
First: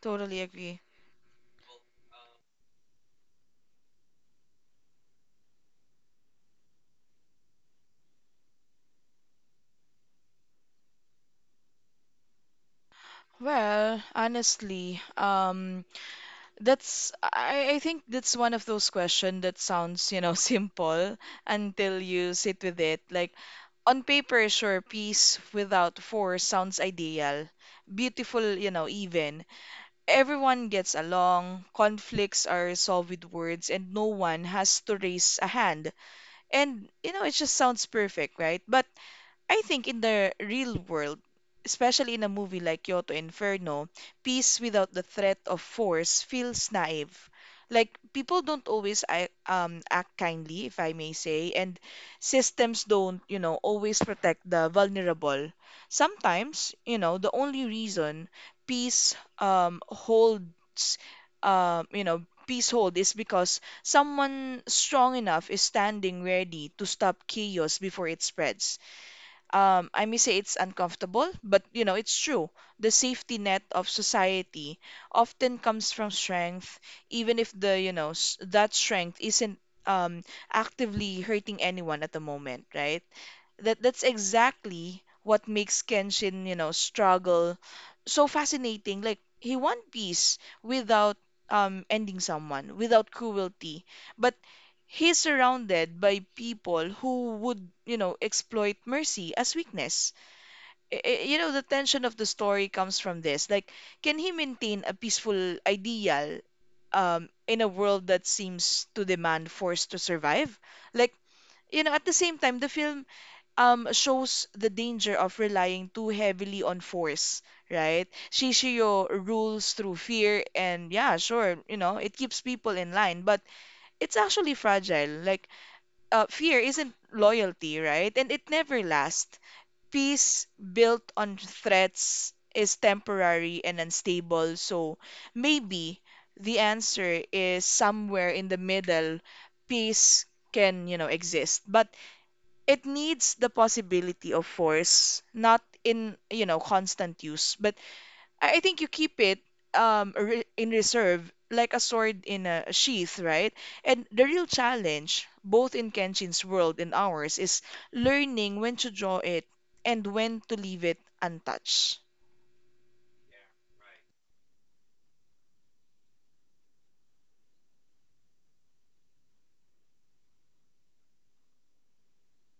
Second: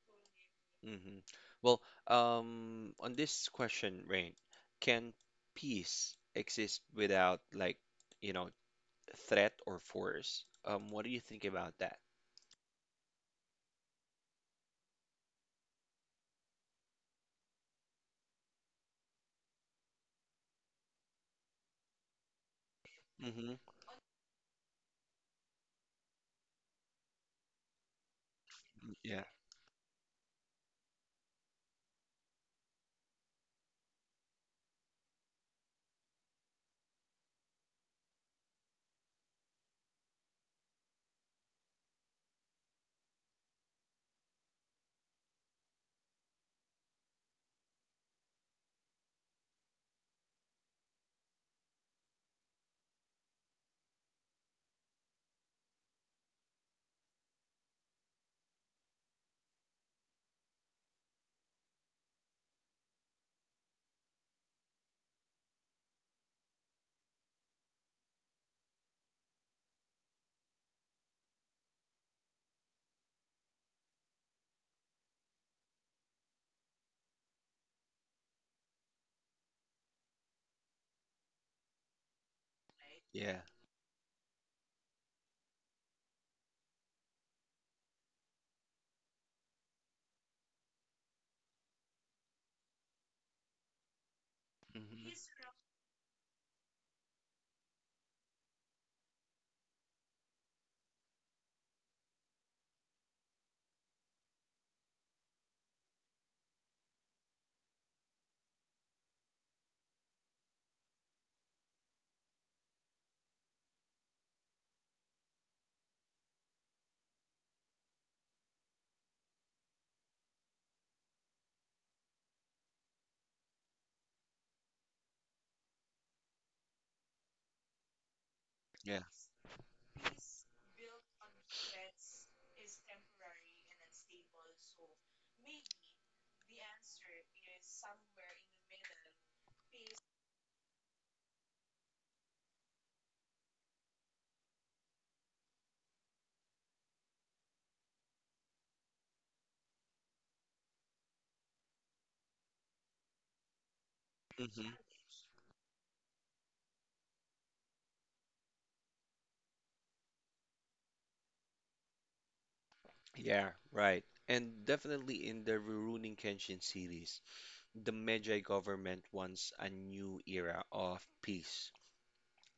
S2: totally agree.
S1: Hmm. Well, on this question, Rain, can peace exist without like, you know, threat or force? What do you think about that?
S2: Well, honestly, that's I think that's one of those questions that sounds, you know, simple until you sit with it. Like
S1: Mm-hmm.
S2: on paper, sure, peace without force sounds ideal, beautiful, you know,
S1: Yeah,
S2: even. Everyone gets along, conflicts are resolved with words, and no one has to raise a hand. And, you know, it just sounds perfect, right? But I think in the real world, especially in a movie like Kyoto Inferno, peace without the threat of force feels naive. Like people don't always act kindly, if I may say, and systems don't, you know, always protect the vulnerable. Sometimes, you know, the only reason peace holds, you know, peace hold is because someone strong enough is standing ready to stop chaos before it spreads. I may say it's uncomfortable, but you know, it's true. The safety net of society often comes from strength, even if the, you know, that strength isn't um, actively hurting anyone at the moment, right?
S1: yeah.
S2: That that's exactly what makes Kenshin, you know, struggle so fascinating. Like he won peace without ending someone, without cruelty. But
S1: Hmm.
S2: he's surrounded by people who would, you know, exploit mercy as weakness. You know, the tension of the story comes from this. Like, can he maintain a peaceful ideal in a world that seems to demand force to survive? Like, you know, at the same time, the film shows the danger of relying too heavily on force, right? Shishio rules through fear and yeah, sure, you know, it keeps people in line, but it's actually fragile. Like fear isn't loyalty, right? And it never
S1: Yeah.
S2: lasts. Peace built on threats is temporary and unstable, so maybe the answer is somewhere in the middle. Peace can, you know, exist. But it needs the possibility of force, not in you know constant use. But I think you keep it in reserve like a sword in a sheath, right? And the real
S1: Hmm.
S2: challenge, both in Kenshin's world and ours, is learning when to draw it and when to leave it untouched.
S1: Yeah, right. And definitely in the Rurouni Kenshin series, the Meiji government wants a new era of peace,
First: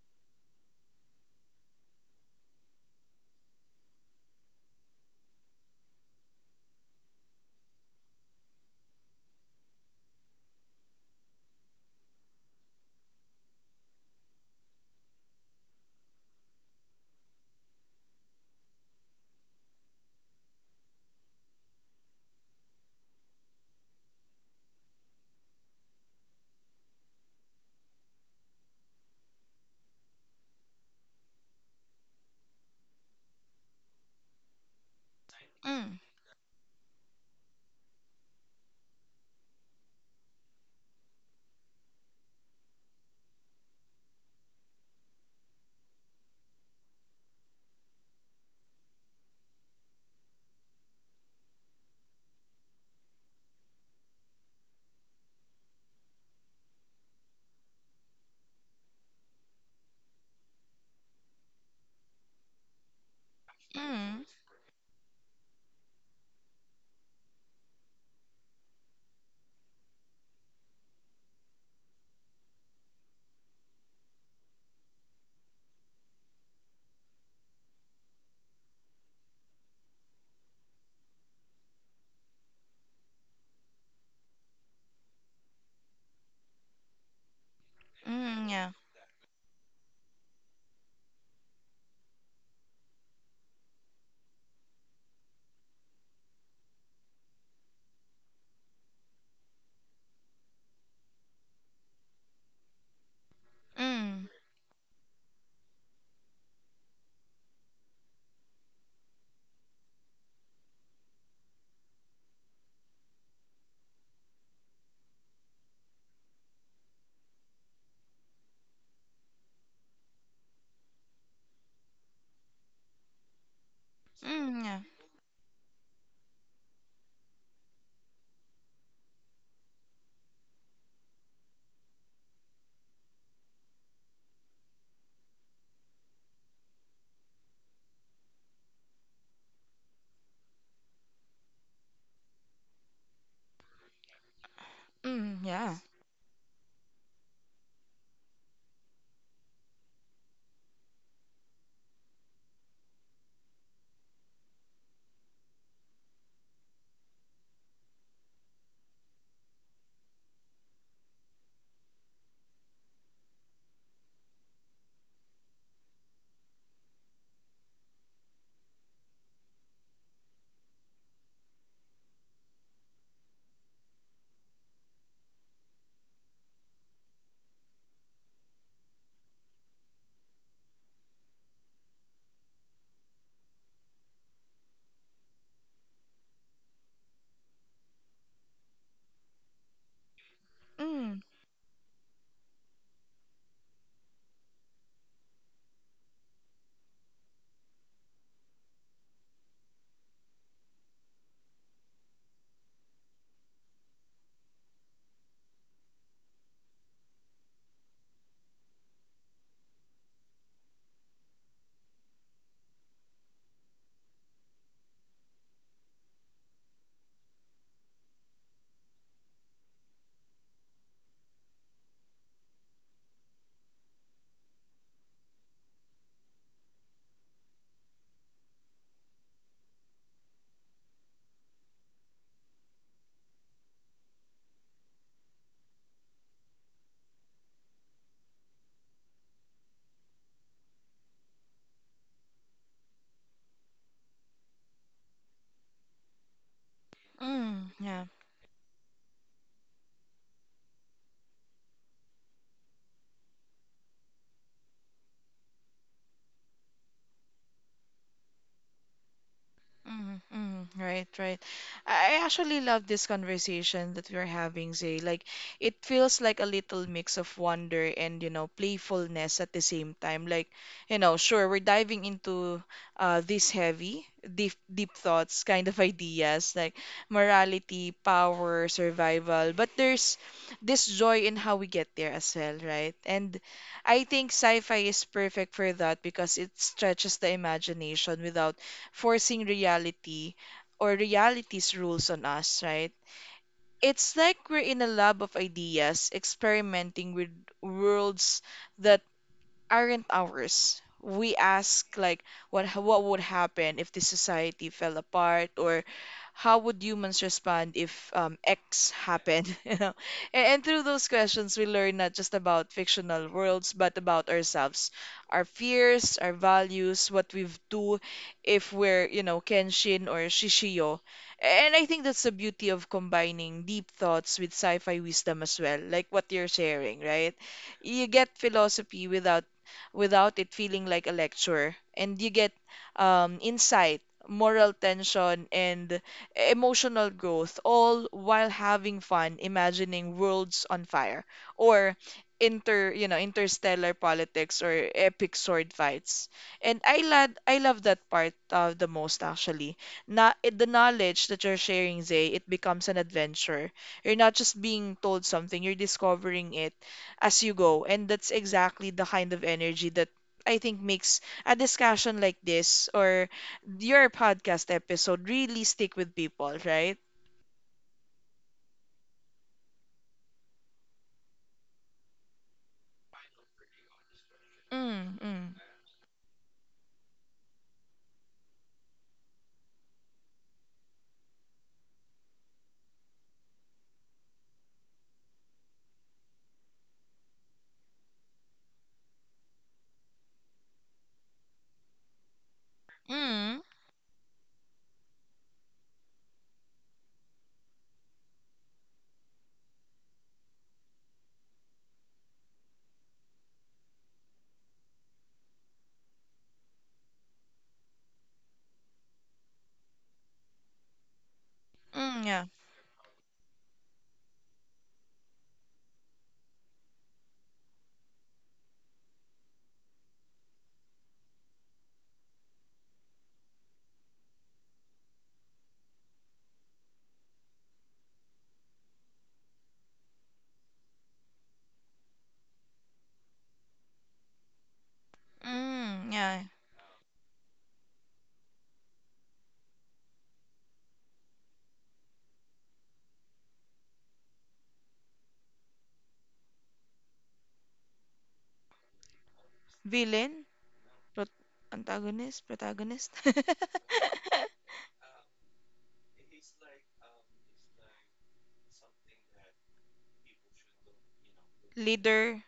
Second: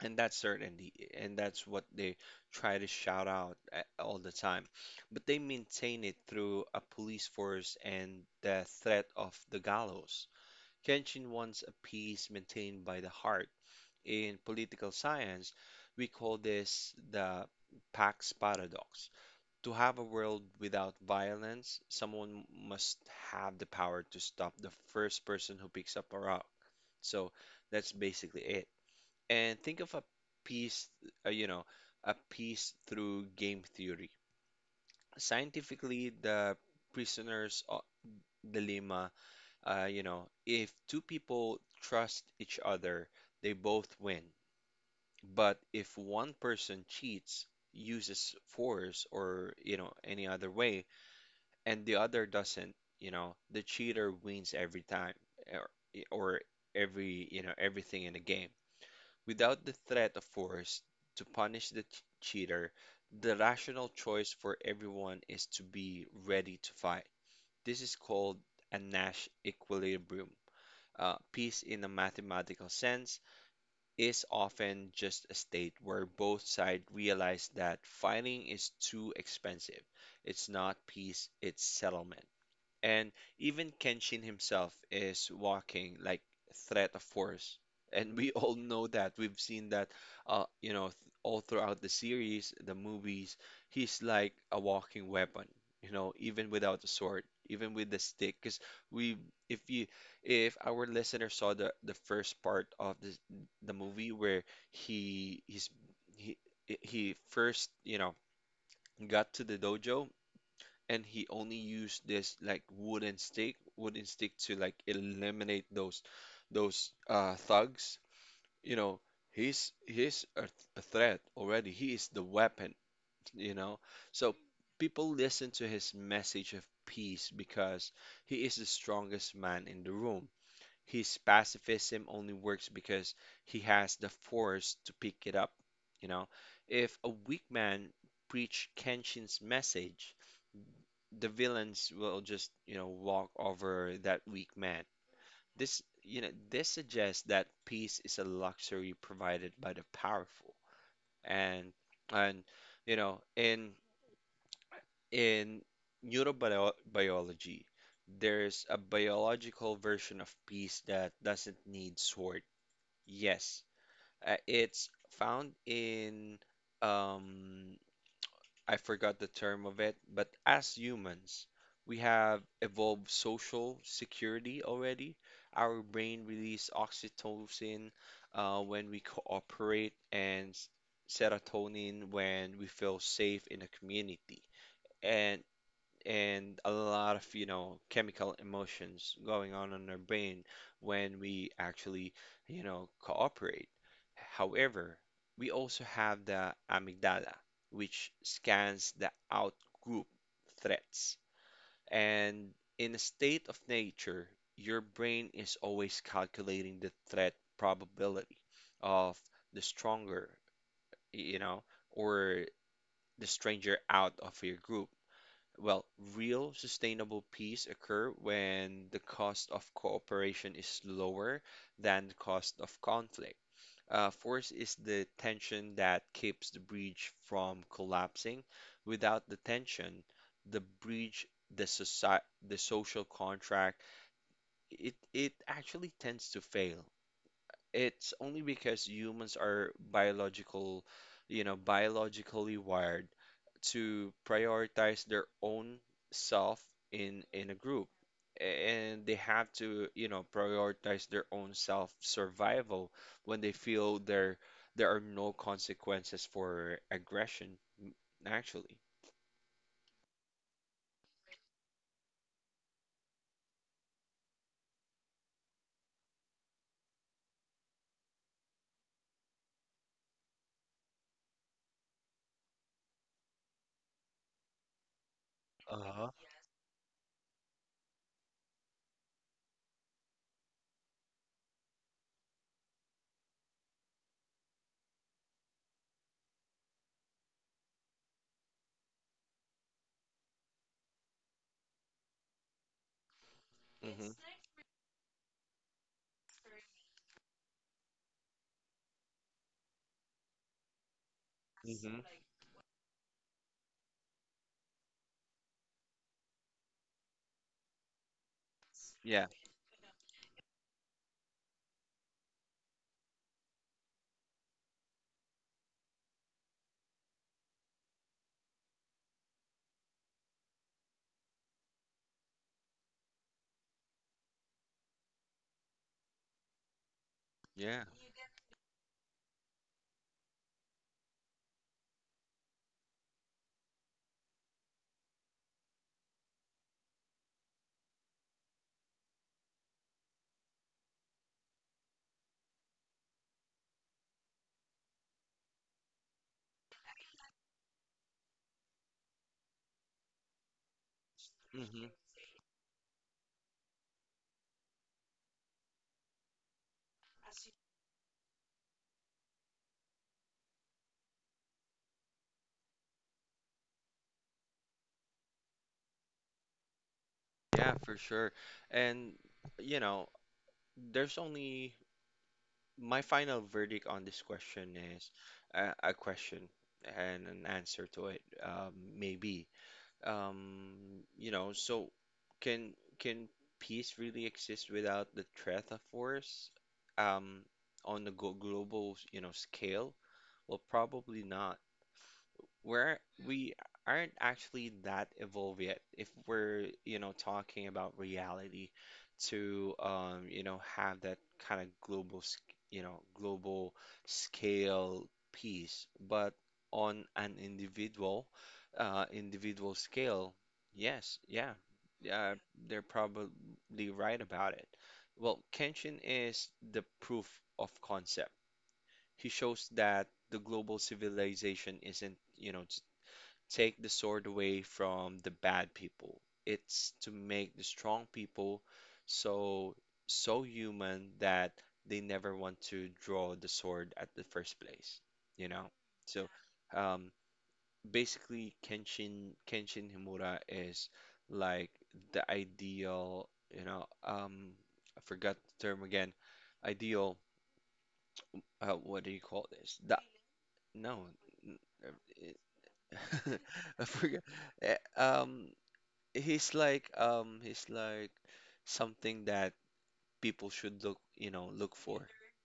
S1: and that's certainty, and that's what they try to shout out all the time, but they maintain it through a police force and the threat of the gallows. Kenshin wants a peace maintained by the heart. In political science, we call this the pax paradox. To have a world without violence, someone must have the power to stop the first person who picks up a rock. So that's basically it. And think of a piece, uh, you know, piece through game theory.
S2: Mm,
S1: Scientifically, the prisoner's o- dilemma, you know, if two people trust each other, they both win. But if one person cheats, uses force, or, you know, any other way, and the other doesn't, you know, the cheater wins every time or, or every, you know, everything in the game. Without the threat of force to punish the cheater, the rational
S2: mm,
S1: choice for everyone is to be ready to fight. This is called a Nash equilibrium. Peace, in a mathematical sense, is often just a state where both sides realize that fighting is too expensive. It's not peace, it's settlement. And even Kenshin himself is walking like threat of force. And we all
S2: yeah.
S1: know that. We've seen that you know, th all throughout the series, the movies, he's like a walking weapon, you know, even without the sword, even with the stick. Because we if you if our listener saw the first part of this the movie
S2: Mm,
S1: where he he's he he first, you know, got to the dojo and he only used this like wooden stick to like eliminate those thugs. You know, he's a threat already. He is the weapon, you know. So
S2: yeah.
S1: people listen to his message of peace because he is the strongest man in the room. His pacifism only works because he has the force to pick it up, you know. If a weak man preach Kenshin's message, the villains will just, you know, walk over that weak man.
S2: Yeah.
S1: This, you know, this suggests that peace is a luxury provided by the powerful. And and you know, in neurobiology, there's a biological version of peace that doesn't need sword. Yes, it's found in um, I forgot the term of it, but as humans, we have evolved social security already. Our brain releases oxytocin when we cooperate, and serotonin when we feel safe in a community. And a lot of, you know, chemical emotions going on in our brain
S2: Mm,
S1: when we actually, you know, cooperate. However, we also have the amygdala, which scans the out-group threats. And in a state of nature, your brain is always calculating the threat probability of the stronger, you know, or the stranger out of your group. Well, real sustainable peace occur when the cost of cooperation is lower than the cost of conflict. Force is the tension that keeps the bridge from collapsing. Without the tension, the bridge, the society, the social contract, it actually tends to fail. It's only because humans are biologically wired to prioritize their own self in a group.
S2: Yeah.
S1: And they have to, you know, prioritize their own self survival when they feel there are no consequences for aggression, actually.
S2: Mm-hmm, mm-hmm. Right, right. I actually love this conversation that we're having, Zay. Like, it feels like a little mix of wonder and, you know, playfulness at the same time. Like, you know, sure, we're diving into these heavy, deep, deep thoughts kind of ideas, like morality, power, survival. But there's this joy in how we get there as well, right? And I think sci-fi is perfect for that because it stretches the imagination without forcing reality or reality's rules on us, right?
S1: Hmm.
S2: It's like we're in a lab of ideas experimenting with worlds that aren't ours. We ask
S1: Hmm.
S2: like what would happen if the society fell apart or how would humans respond if X
S1: Yeah.
S2: happened, you know? And through those questions, we learn not just about fictional worlds, but about ourselves, our fears, our values, what we've do if we're, you know, Kenshin or Shishio. And I think that's the beauty of combining deep thoughts with sci-fi wisdom as well, like what you're sharing, right?
S1: Yeah.
S2: You get philosophy without without it feeling like a lecture. And you get insight, moral tension, and emotional growth, all while having fun imagining worlds on fire or you know, interstellar politics or epic sword fights. And I love that part the most actually. Not the knowledge that you're
S1: Hmm.
S2: sharing, Zay, it becomes an adventure. You're not just being told something, you're discovering it as you go. And that's exactly the kind of energy that I think makes a discussion like this or your podcast episode really stick with people, right?
S1: Yeah, for sure. And you know, there's only my final verdict on this question is
S2: Mm, mm,
S1: a question and an answer to it, maybe. You know, so can can peace really exist without the threat of force? Um, on the go global, you know, scale? Well, probably not, we're we
S2: Mm,
S1: aren't actually that evolved yet if we're, you know, talking about reality to you know, have that kind of global, sc- you know, global scale piece. But on an individual scale, yes, yeah, yeah,
S2: yeah.
S1: they're probably right about it. Well, Kenshin is the proof of concept. He shows that the global civilization isn't, you know, take the sword away from the bad people. It's to make the strong people so so human that they never want to draw the sword at the first place, you know? So
S2: Yeah.
S1: um, basically Kenshin Himura is like the ideal, you know, I forgot the term again. Ideal, what do you call this? The
S2: Villain,
S1: no,
S2: prot
S1: n- uh, it-
S2: antagonist, protagonist,
S1: I forgot. Eh, Um, he's like something that people should look, you know, look for.
S2: leader,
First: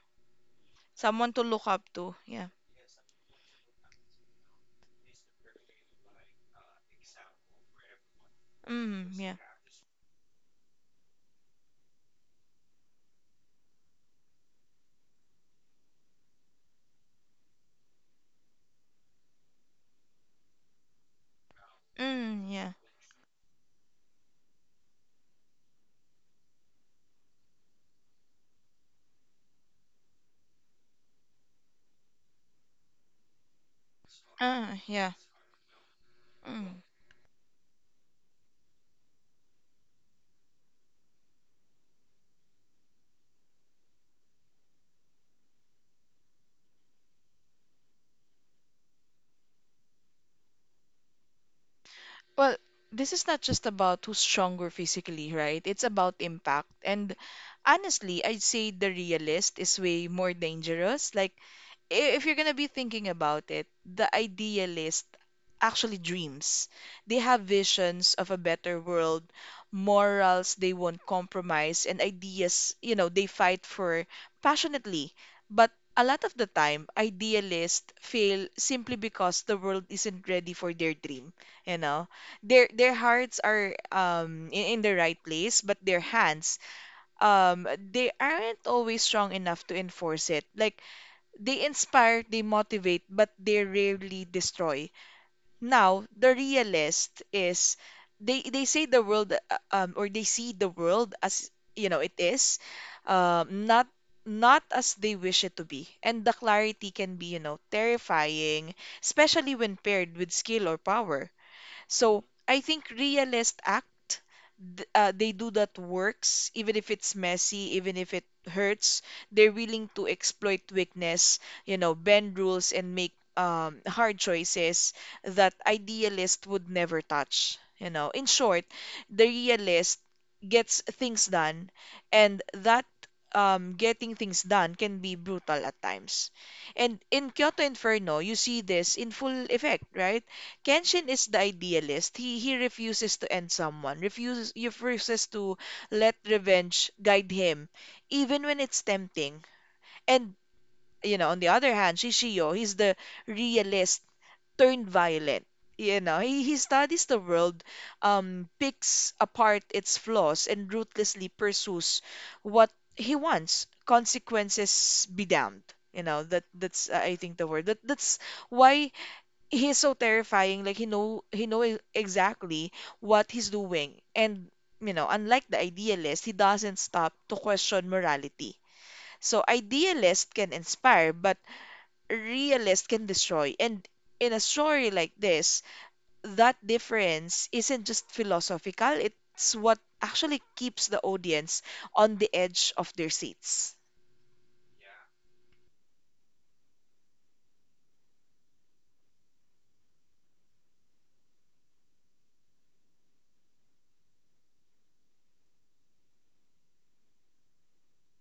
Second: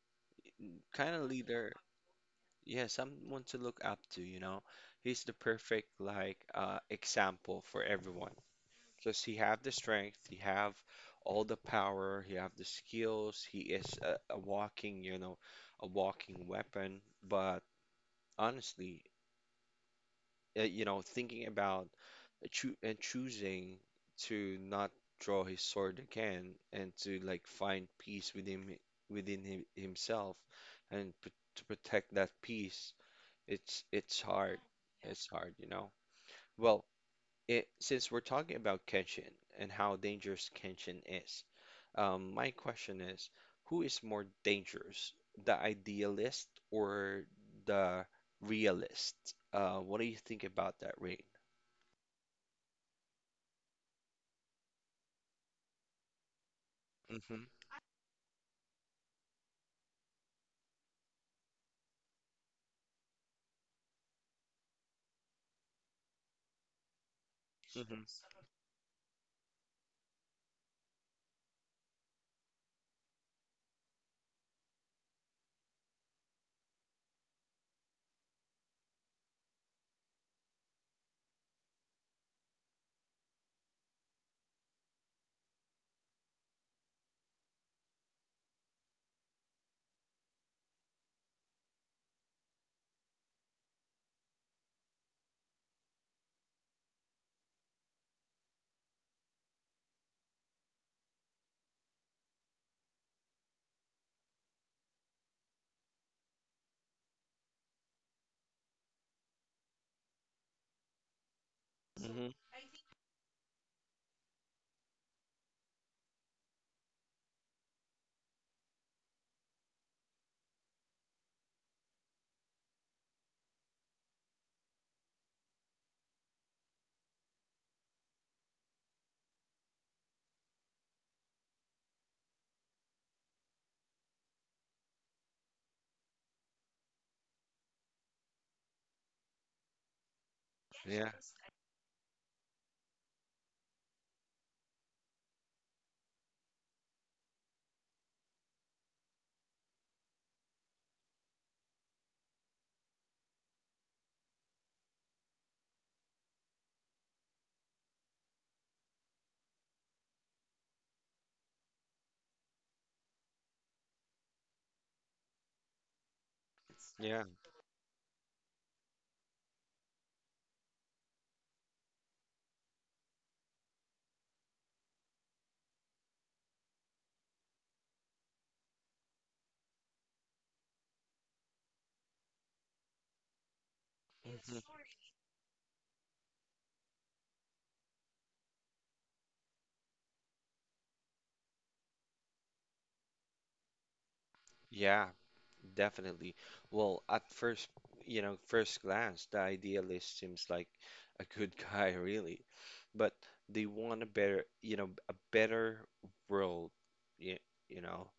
S1: Kind of
S2: someone to look
S1: leader.
S2: up to. Yeah.
S1: Yeah, someone to look up to, you know. He's the perfect like example for everyone. Because
S2: Yeah.
S1: he have the strength, he have all the power, he have the skills, he is a walking, you know, a walking weapon. But honestly, you know, thinking about
S2: Yeah.
S1: choosing to not draw his sword again and to like find peace within him, himself, and p to protect that peace, it's hard.
S2: Ah, yeah.
S1: It's hard, you know.
S2: Mm.
S1: Well, it, since we're talking about Kenshin and how dangerous Kenshin is, my question is, who is more dangerous, the idealist or the realist? What do you think about that, Ray?
S2: Well, this is not just about who's stronger physically, right? It's about impact. And
S1: Mm-hmm.
S2: honestly, I'd say the realist is way more dangerous. Like, if you're gonna be thinking about it, the idealist actually dreams. They have
S1: Mm-hmm.
S2: visions of a better world, morals they won't compromise, and ideas, you know, they fight for passionately. But a lot of the time, idealists fail simply because the world isn't ready for their dream. You know, their hearts are in the right place, but their hands they aren't always strong enough to enforce it. Like they inspire, they motivate, but they rarely destroy. Now, the realist is they say the world or they see the world as you know it is, not not as they wish it to be. And the clarity can be, you know, terrifying, especially when paired with skill or power. So
S1: Mm-hmm.
S2: I think realist act, they do that works, even if it's messy, even if it hurts. They're willing to exploit weakness, you know, bend rules and make hard choices that idealist would never touch. You know, in short, the realist gets things done, and that getting things done can be brutal at times. And in Kyoto Inferno, you see this in full effect, right? Kenshin
S1: Yeah.
S2: is the idealist. He refuses to end someone, refuses to let revenge guide him, even when it's tempting. And you know, on the other hand, Shishio, he's the realist turned violent. You know, he studies the world, picks apart its flaws, and ruthlessly pursues what he wants. Consequences be damned. You know, that that's I
S1: Yeah.
S2: think the word. That's why he is so terrifying. Like, exactly what he's doing, and you know, unlike the idealist, he doesn't stop to question morality. So idealist can inspire, but realist can destroy, and in a
S1: Mm-hmm.
S2: story like this, that difference isn't just philosophical, it's what actually keeps the audience on the edge of their seats.
S1: Yeah, definitely. Well, at first, first glance, the idealist seems like a good guy, really. But they want a better, a better world, you, you know.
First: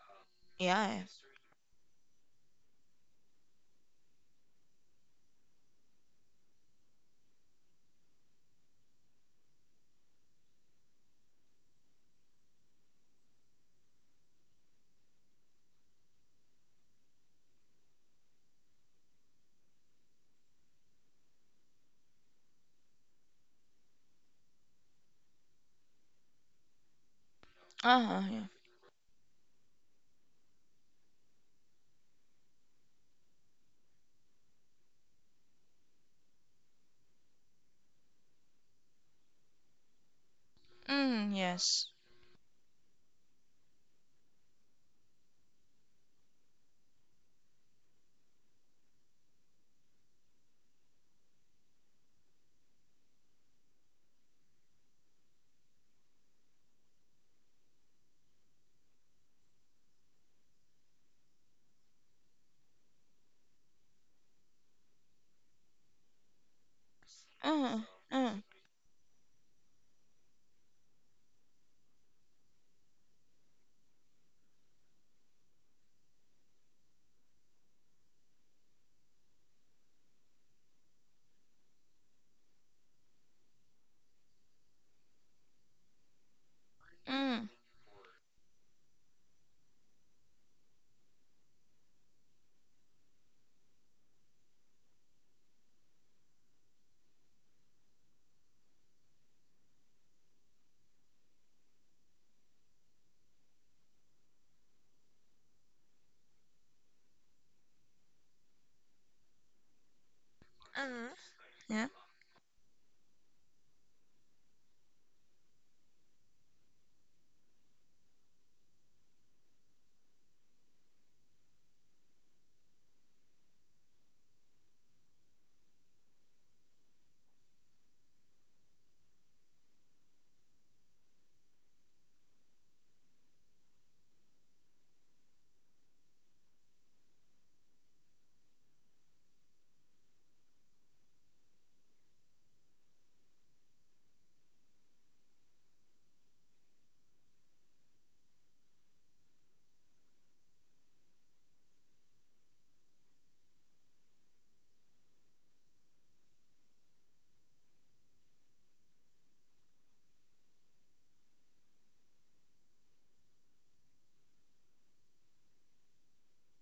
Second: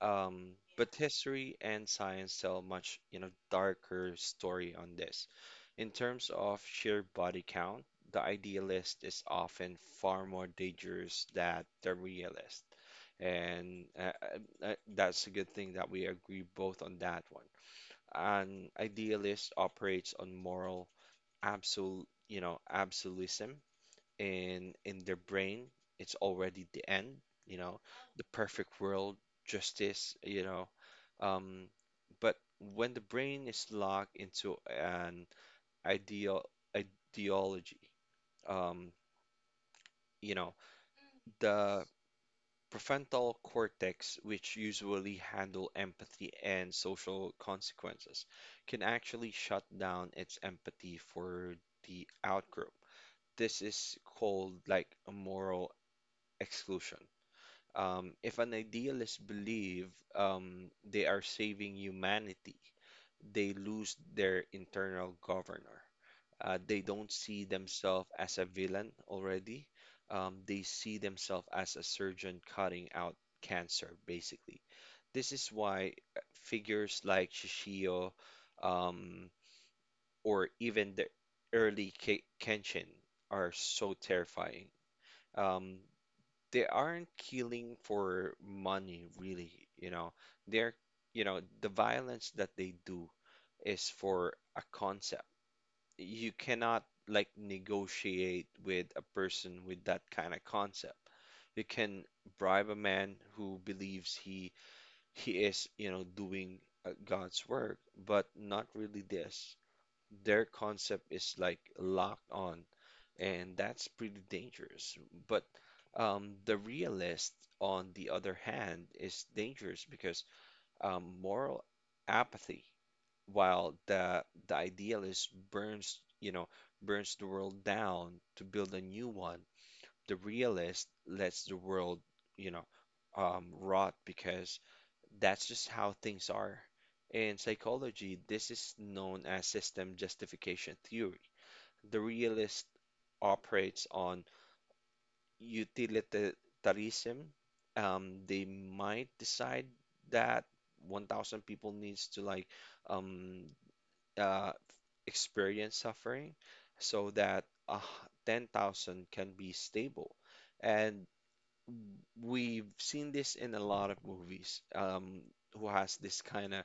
S1: But
S2: Yeah.
S1: history and science tell much, darker story on this. In terms of sheer body count, the idealist is often far more dangerous than the realist. And that's a good thing that we agree both on that one. An idealist operates on moral absolute, absolutism in their brain. It's already the end, you know,
S2: Uh-huh,
S1: the
S2: yeah.
S1: perfect world, justice, you know. Um, but when the brain is locked into an ideal ideology, um, you know,
S2: Mm,
S1: the
S2: yes.
S1: prefrontal cortex, which usually handle empathy and social consequences, can actually shut down its empathy for the outgroup. This is called like a moral exclusion. If an idealist believe they are saving humanity, they lose their internal governor. They don't see
S2: Uh-huh.
S1: themselves
S2: Uh-huh.
S1: as a villain already. They see themselves as a surgeon cutting out cancer, basically. This is why figures like Shishio um, or even the early Kenshin are so terrifying. Um, they aren't
S2: Mm.
S1: killing for money really, you know they're, the violence that they do is for a concept. You cannot like negotiate with a person with that kind of concept. You can bribe a man who believes he is, doing God's work, but not really this. Their concept
S2: Uh-huh.
S1: is like locked on, and that's pretty dangerous. But the realist, on the other hand, is dangerous because moral apathy. While the idealist burns, burns the world down to build a new one, the realist lets the world, you know, rot because that's just how things are. In psychology, this is known as system justification theory. The realist operates on utilitarianism. They might decide that 1,000 people needs to like um, uh, experience suffering so that 10,000 can be stable. And we've seen this in a lot of movies who has this kind of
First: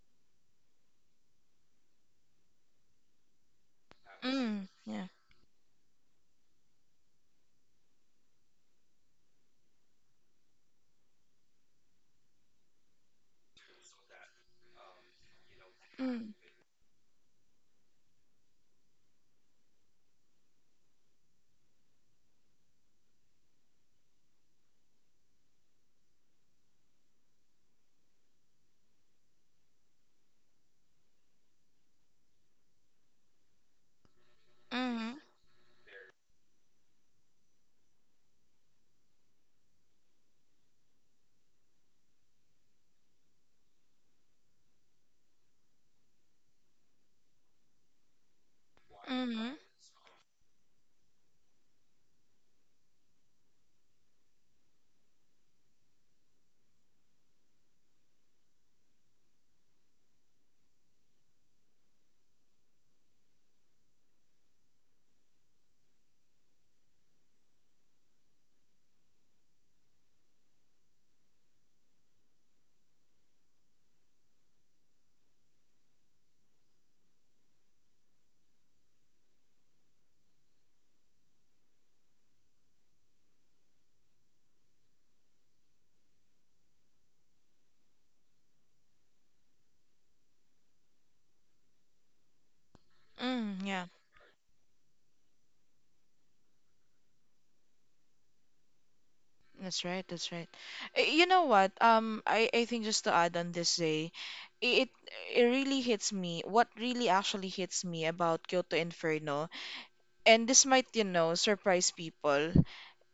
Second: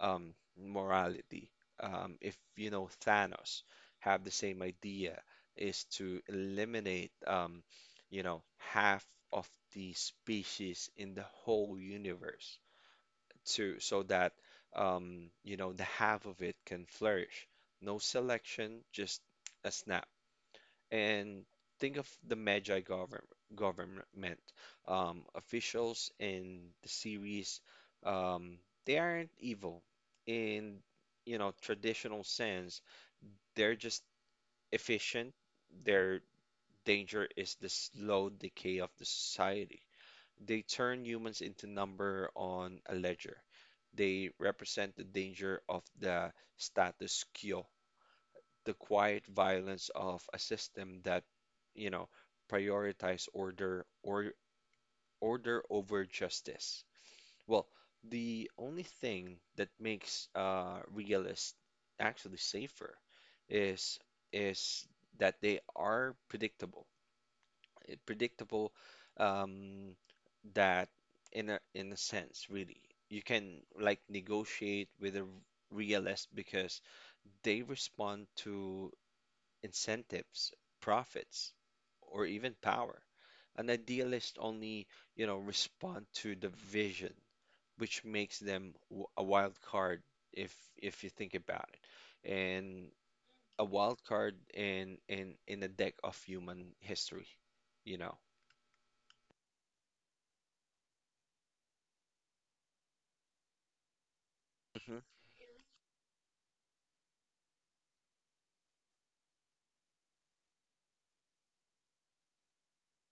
S1: morality. If you know Thanos have the same
S2: Mm, yeah.
S1: idea, is to eliminate half of the species in the whole universe, to so that the half of it can flourish. No selection, just a snap. And think of the Magi govern government officials in the series. Um, they aren't evil in, traditional sense. They're just efficient. Their danger is the slow decay of the society. They turn humans into number on a ledger. They represent the danger of the status quo, the quiet
S2: Mm,
S1: violence of a system that, you know, prioritize order over justice. Well, the only thing that makes realists actually safer is is that they are predictable. Predictable um, that in a sense, really, you can like negotiate with a realist because they respond to incentives, profits, or even power. An idealist only, respond to the vision, which makes them a wild card if you think about it. And
S2: mm,
S1: a
S2: yeah.
S1: wild card in in a deck of human history, you know.
S2: That's right. That's right. You know what? I think just to add on this day, it
S1: hmm
S2: it really hits me. What really actually hits me about Kyoto Inferno, and this might, you know, surprise people,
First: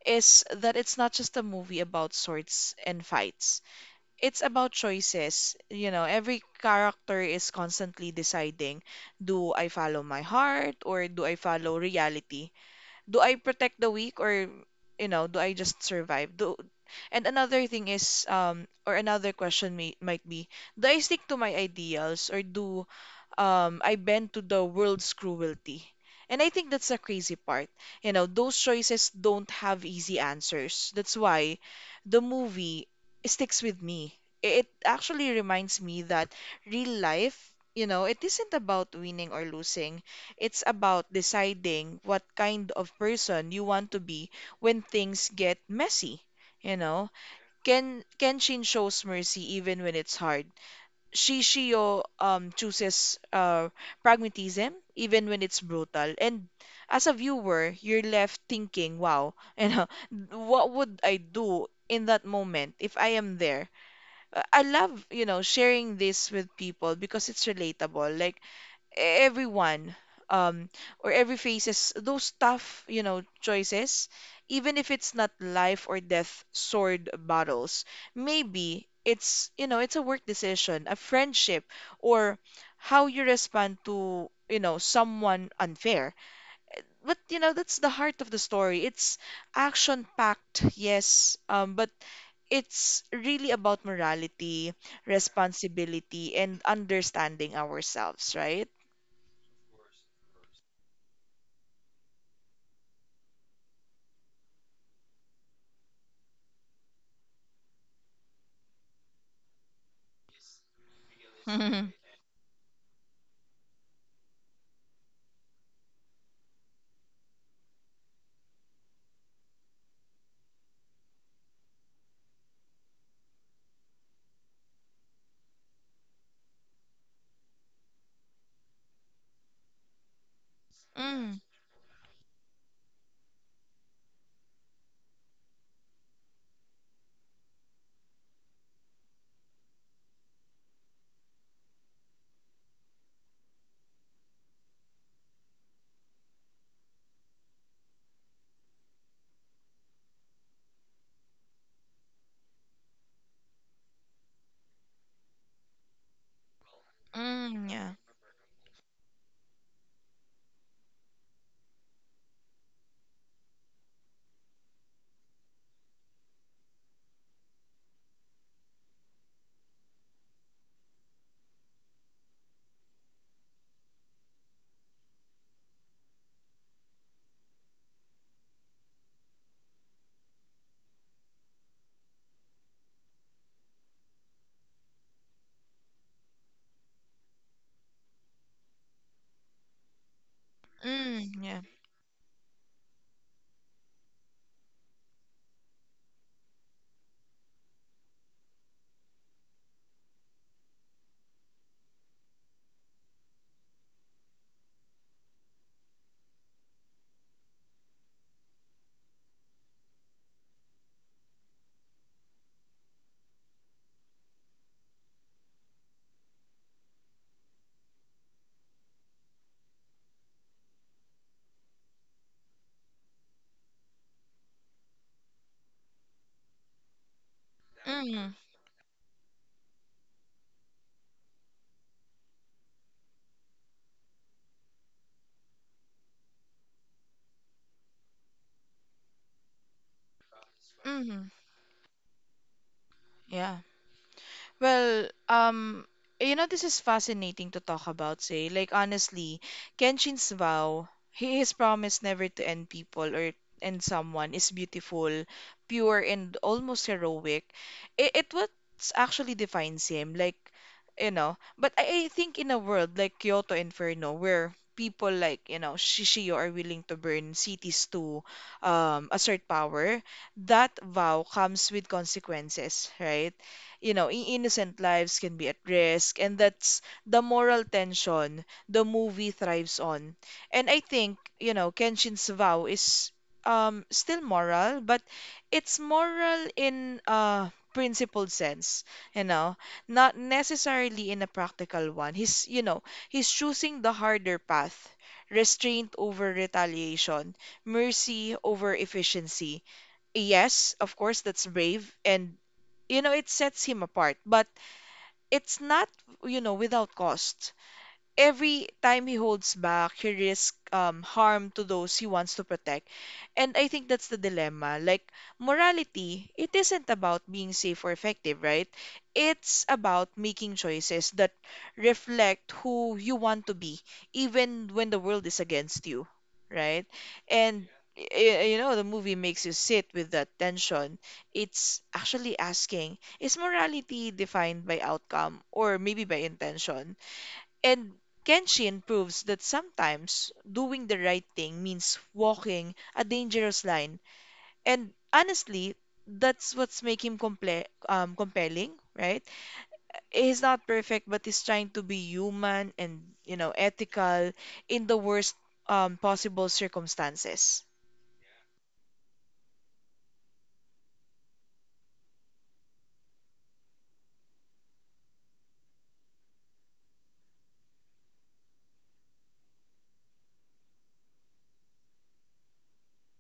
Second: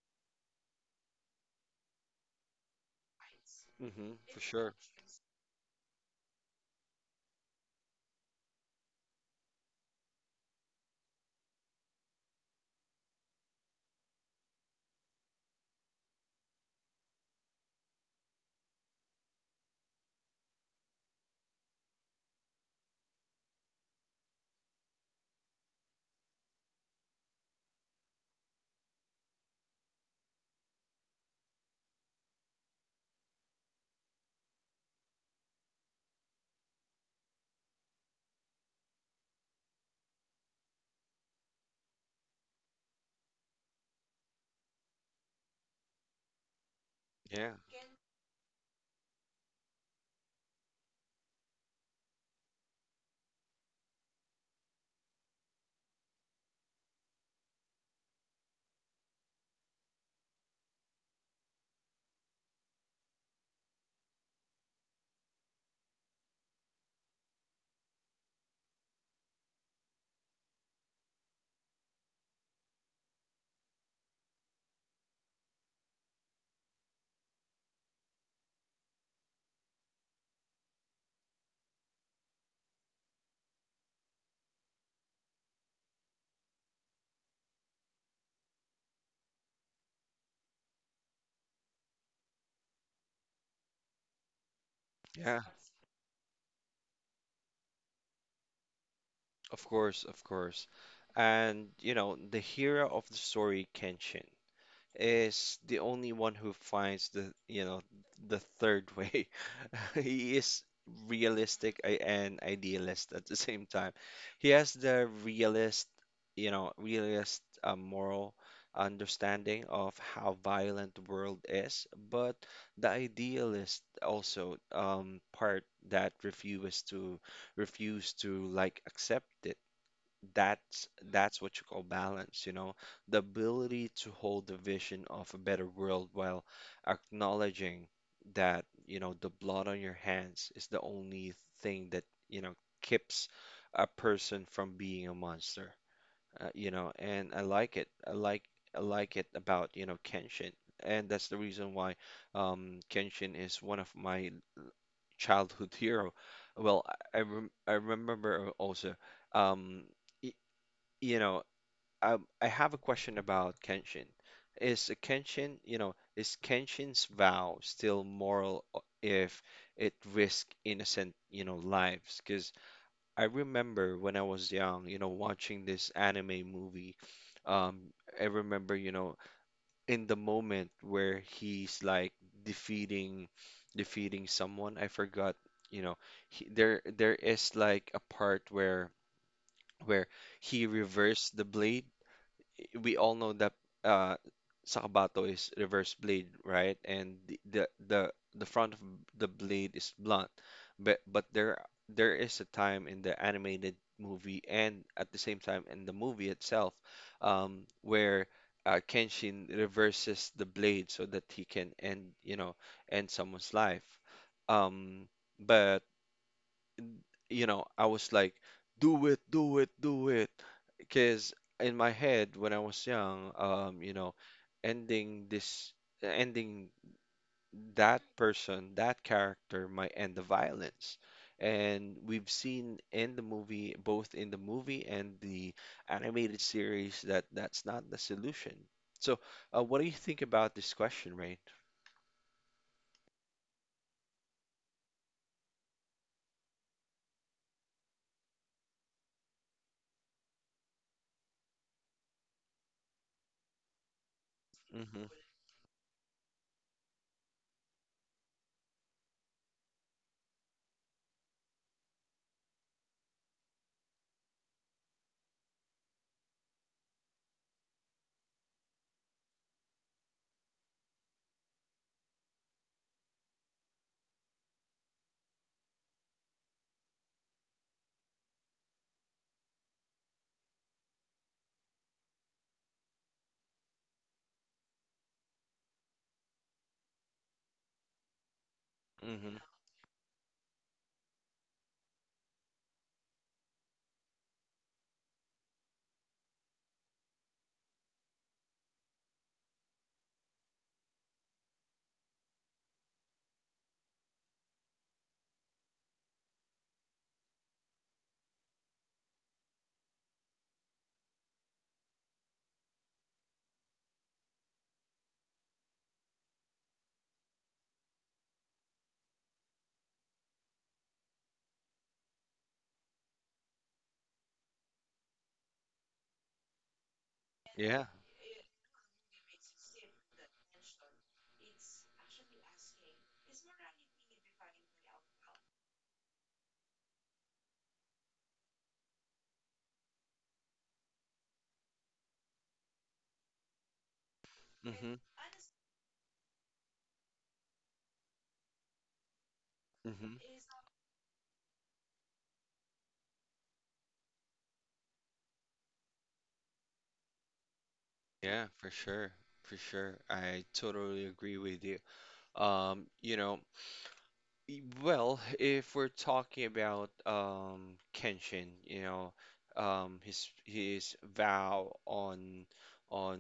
S2: is that it's not just a movie about swords and fights.
S1: For
S2: It's about
S1: sure.
S2: choices. You know, every character is constantly deciding, do I follow my heart or do I follow reality? Do I protect the weak, or you know, do I just survive? Do And another thing is, or another question might be, do I stick to my ideals, or do I bend to the world's cruelty? And I think that's a crazy part. You know, those choices don't have easy answers. That's why the movie sticks with me. It actually reminds me that real life, you know, it isn't about winning or losing. It's about deciding what kind of person you want to be when things get messy. You know,
S1: Yeah.
S2: Kenshin shows mercy even when it's hard. Shishio chooses pragmatism even when it's brutal. And as a viewer, you're left thinking, wow, you know, what would I do in that moment if I am there? I love, you know, sharing this with people because it's relatable. Like, everyone um or every faces those tough, you know, choices, even if it's not life or death sword battles. Maybe it's, you know, it's a work decision, a friendship, or how you respond to, you know, someone unfair. But you know, that's the heart of the story. It's action packed, yes, but it's really about morality,
S1: Yeah.
S2: responsibility, and understanding ourselves, right?
S1: Of course, of course. And, the hero of the story, Kenshin, is the only one who finds the, the third way. He is realistic
S2: Mm,
S1: and idealist at the same time. He has the realist, realist moral understanding of how violent the world is, but the idealist also part that refuses to like accept it. that's
S2: mm,
S1: that's what you call balance, you know, the ability to hold the vision of a better world while acknowledging that, the blood on your hands is the only thing that, keeps a person from being a monster. You know, and I like it. I like it about, Kenshin. And that's the reason why Kenshin is one of my childhood hero. Well,
S2: mm,
S1: I
S2: yeah.
S1: remember also um, y- you know, I have a question about Kenshin. Is a Kenshin, you know, is Kenshin's vow still moral if it risks innocent, lives? Because I remember when I was young, watching this anime movie. Um, I remember, in the moment where he's like defeating, defeating someone. I forgot, you know, he, there is like a part where he
S2: Mm,
S1: reversed the
S2: yeah.
S1: blade. We all know that uh, Sakabato is reverse blade, right? And the front of the blade is blunt, but there there is a time in the animated movie and at the same time in the movie itself, where Kenshin reverses the blade so that he can end, end someone's life. Um, but you know, I was like, do it, do it, do it. Because in my head, when I was young, ending this, ending that
S2: Mm,
S1: person, that character might end the violence. And we've seen in the movie, both in the movie and the animated series, that that's not the solution. So, what do you think about this question,
S2: mm,
S1: Rain?
S2: yeah. Well, you know, this is fascinating to talk about, say. Like, honestly, Kenshin's vow, he his promise never to end people or end someone, is
S1: Mm-hmm.
S2: beautiful, pure, and almost heroic. It what actually defines him, like, you know. But I think in a world like Kyoto Inferno, where people like, you know, Shishio are willing to burn cities to assert power, that vow comes with consequences, right? You know, innocent lives can be at risk. And that's the moral tension the movie thrives on. And I think, you know, Kenshin's vow is still moral, but it's moral in a principled sense, you
S1: Mm-hmm.
S2: know, not necessarily in a practical one. He's, you know, he's choosing the harder path. Restraint over retaliation, mercy over efficiency. Yes, of course, that's brave and, you know, it sets him apart. But it's not, you know, without cost. Every time he holds back, he risks harm to those he wants to protect. And I think that's the dilemma. Like, morality, it isn't about being safe or effective, right? It's about making choices that reflect who you want to be, even when the world is against you, right? And
S1: Yeah.
S2: you know, the movie makes you sit with that tension. It's actually asking, is morality defined by outcome or maybe by intention? And Kenshin proves that sometimes doing the right thing means walking a dangerous line. And
S1: Mm-hmm.
S2: honestly, that's what's making him comple compelling, right?
S1: Mm-hmm.
S2: He's not perfect, but he's trying to be human and, you know, ethical in the worst possible circumstances.
S1: Yeah, for sure. For sure. I totally agree with you. You know, well, if we're talking about Kenshin, his vow on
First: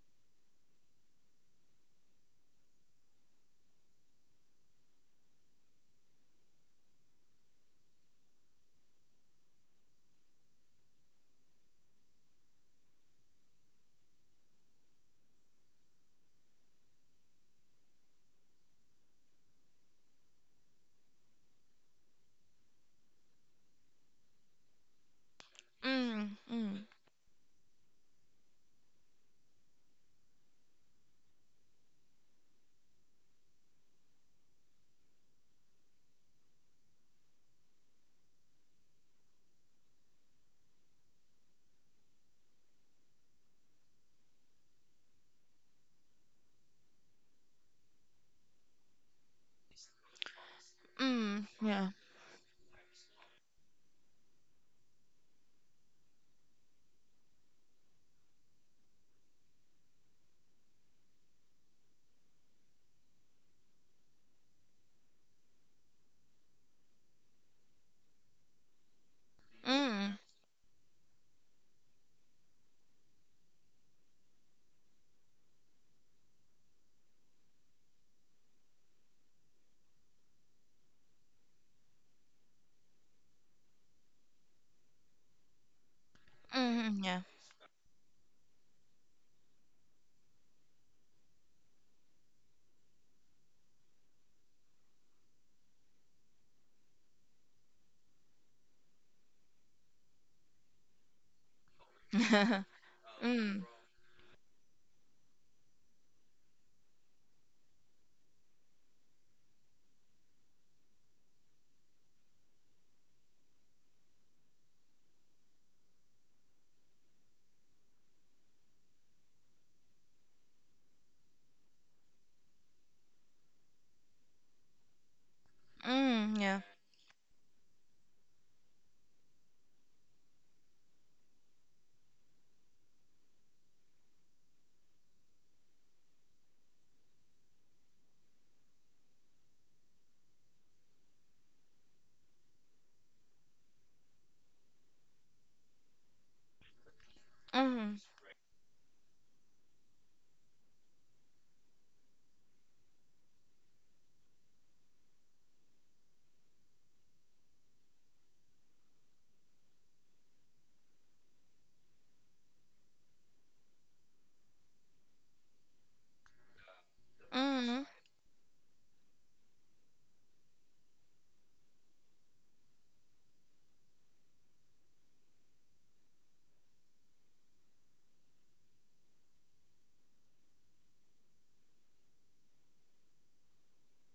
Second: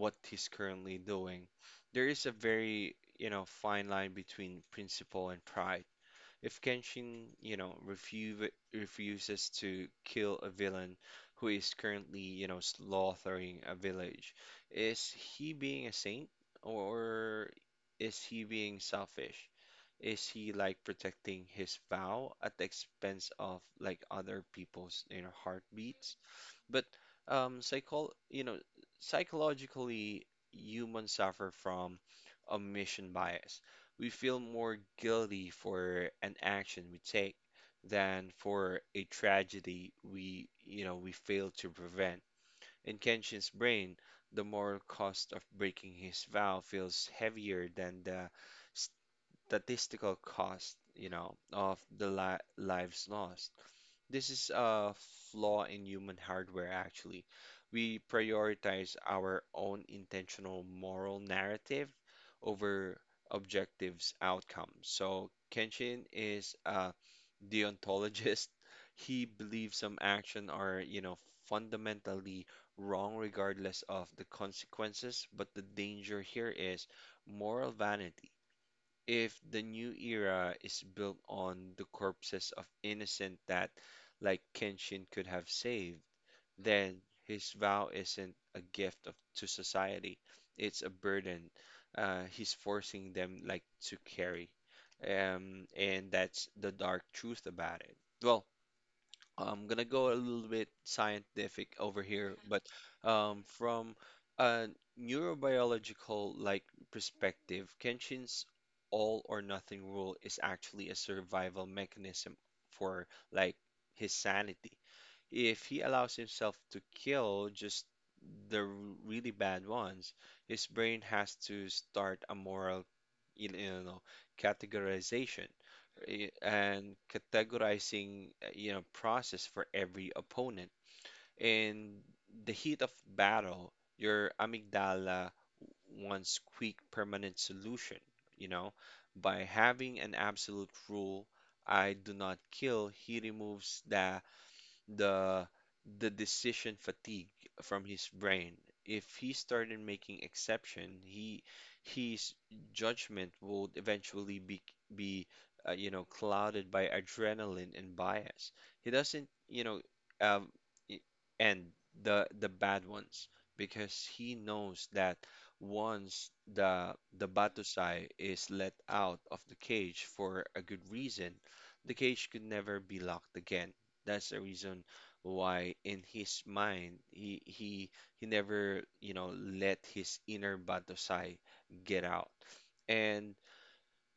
S1: what he's currently doing, there is a very, fine line between principle and pride. If Kenshin, refuses to kill a villain who is currently, slaughtering a village, is he being a saint, or is he being selfish? Is he like protecting his vow at the expense of like other people's, heartbeats?
S2: Mm, mm,
S1: But um, psychol you know, psychologically, humans suffer from omission bias. We feel more guilty for an action we take than for a tragedy we, we fail to prevent. In Kenshin's brain, the moral cost of breaking his vow feels heavier than the statistical cost,
S2: mm,
S1: of
S2: yeah.
S1: the li lives lost. This is a flaw in human hardware, actually. We prioritize our own intentional moral narrative over objectives outcomes. So Kenshin is a deontologist. He believes some
S2: Mm,
S1: action are, fundamentally wrong regardless of the consequences, but the danger here is moral vanity. If the new era is built on the corpses of innocent that, like Kenshin, could have saved, then
S2: mm,
S1: his vow isn't a gift of, to society. It's a burden he's forcing them like to carry. And that's the dark truth about it. Well, I'm gonna go a little bit scientific over here,
S2: yeah.
S1: but
S2: Mm,
S1: from a neurobiological like perspective, Kenshin's all or nothing rule is actually a survival mechanism for like his sanity. If he allows himself to kill just the really bad ones, his brain has to start a moral, you know, categorization
S2: mm, yeah.
S1: and categorizing, process for every opponent. In the heat of battle, your amygdala wants quick, permanent solution, you know, by having an absolute rule. I do not kill. He removes the the decision fatigue from
S2: Mm,
S1: his brain. If he started making exception, he his judgment would eventually be clouded by adrenaline and bias. He doesn't, um, i- and the bad ones, because he knows that once the
S2: mm,
S1: Batusai is let out of the cage for a good reason, the cage could never be locked again. That's the reason why in his mind he never, let his inner Batosai get out. And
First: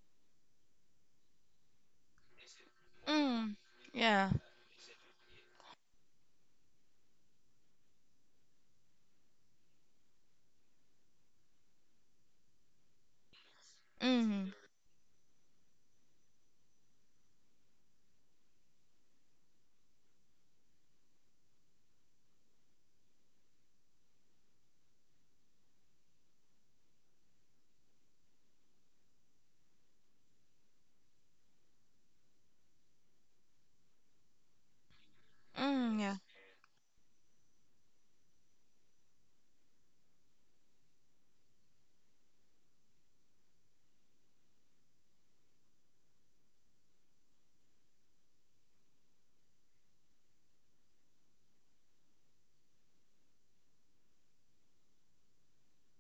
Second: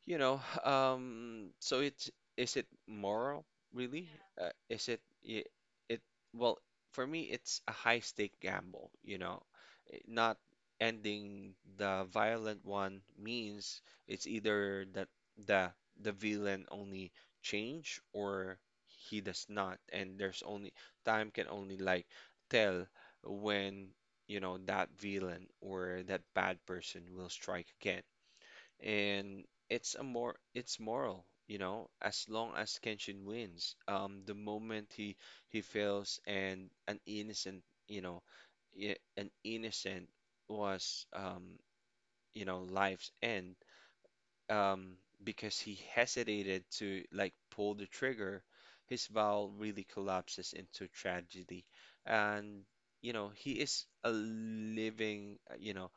S1: you know, so it's, is it moral
S2: mm,
S1: really?
S2: yeah.
S1: Is it it, it well, for me it's a high stake gamble, you know. Not ending the violent one means it's
S2: Mm.
S1: either that the villain only change, or he does not, and there's only time can only like tell when, that villain or that bad person will strike again. And it's a more it's moral, as long as Kenshin wins. The moment he
S2: Mm, yeah.
S1: fails and an innocent, an innocent was life's end. Um, because he hesitated to like pull the trigger, his vow really collapses into tragedy, and, he is a living,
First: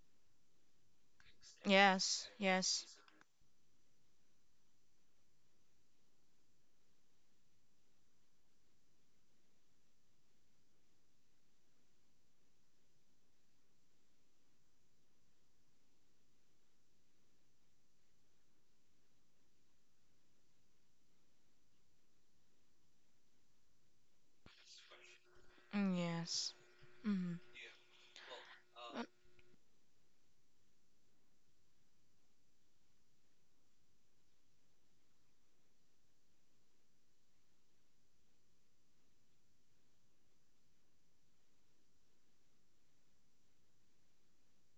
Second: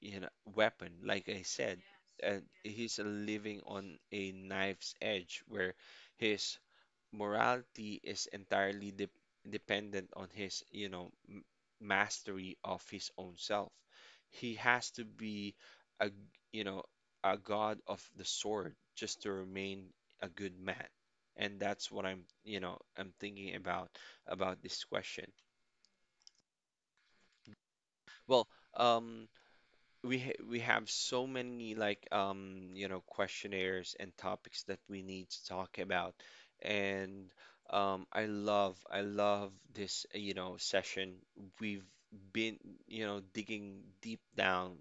S1: you know, weapon, like I said.
S2: Yes.
S1: And
S2: Yes.
S1: he's living on a knife's edge where his morality is entirely de dependent on his, you know, m mastery of his own self. He has to be a, you know, a god of the sword just to remain a good man. And that's what I'm, I'm thinking about this question.
S2: Mm, yes. Mm.
S1: Well, um, we have so many like you know questionnaires and topics that we need to talk about, and I love this you know session. We've been, you know, digging deep down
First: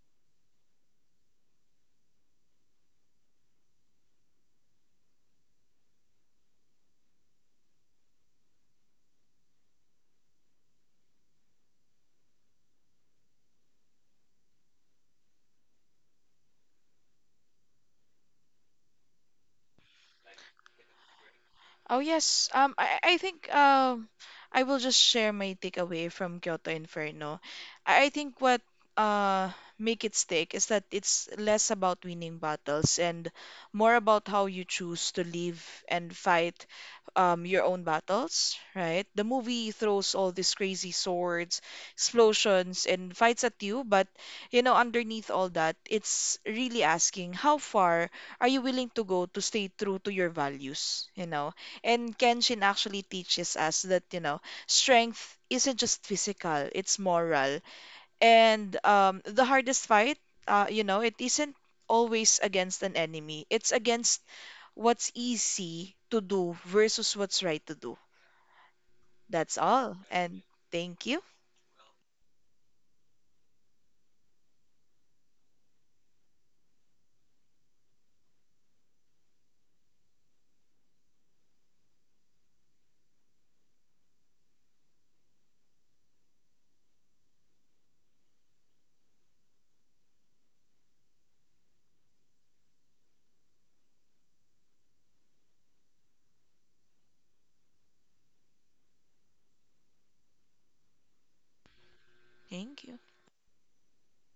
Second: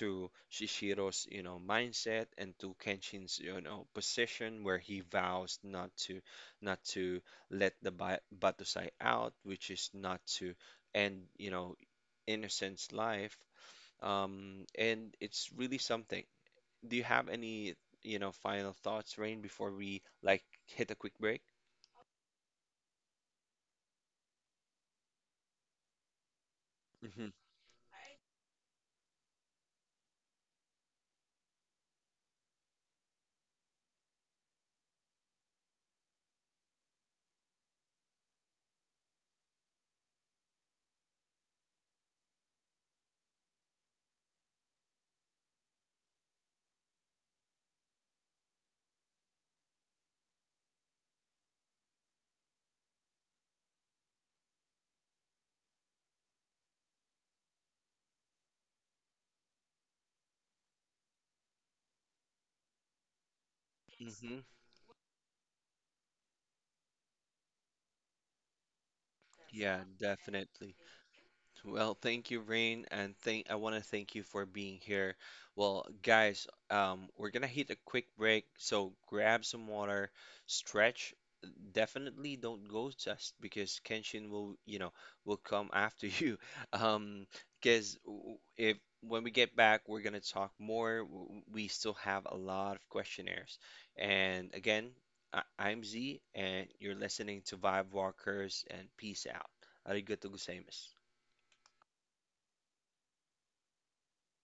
S1: to Shishiro's, you know, mindset, and to Kenshin's, you know, position where he vows not to, not to let the Batusai out, which is not to end, you know, innocence life. And it's really something. Do you have any, final thoughts, Rain, before we like hit a quick break?
S2: Oh yes, I think I will just share my takeaway from Kyoto
S1: Mm-hmm.
S2: Inferno. I think what uh make it stick is that it's less about winning battles and more about how you choose to live and fight your own battles, right? The movie throws all these crazy swords, explosions, and fights at you, but you know, underneath all that, it's really asking, how far are you willing to go to stay true to your values, you know? And Kenshin actually teaches us that, you know, strength isn't just physical, it's moral. And the hardest fight, you know, it isn't always against an enemy, it's against
S1: Mm-hmm.
S2: what's easy to do versus what's right to do. That's
S1: Yeah,
S2: all. And
S1: definitely.
S2: thank you.
S1: Well, thank you, Rain, and thank I want to thank you for being here. Well, guys, we're gonna hit a quick break, so grab some water, stretch, definitely don't go just because Kenshin will, will come after you. Um, because if when we get back, we're gonna talk more. We still have a lot of questionnaires. And again, I'm Z, and you're listening to Vibe Walkers. And peace out. Arigato gozaimasu.
S2: Thank you.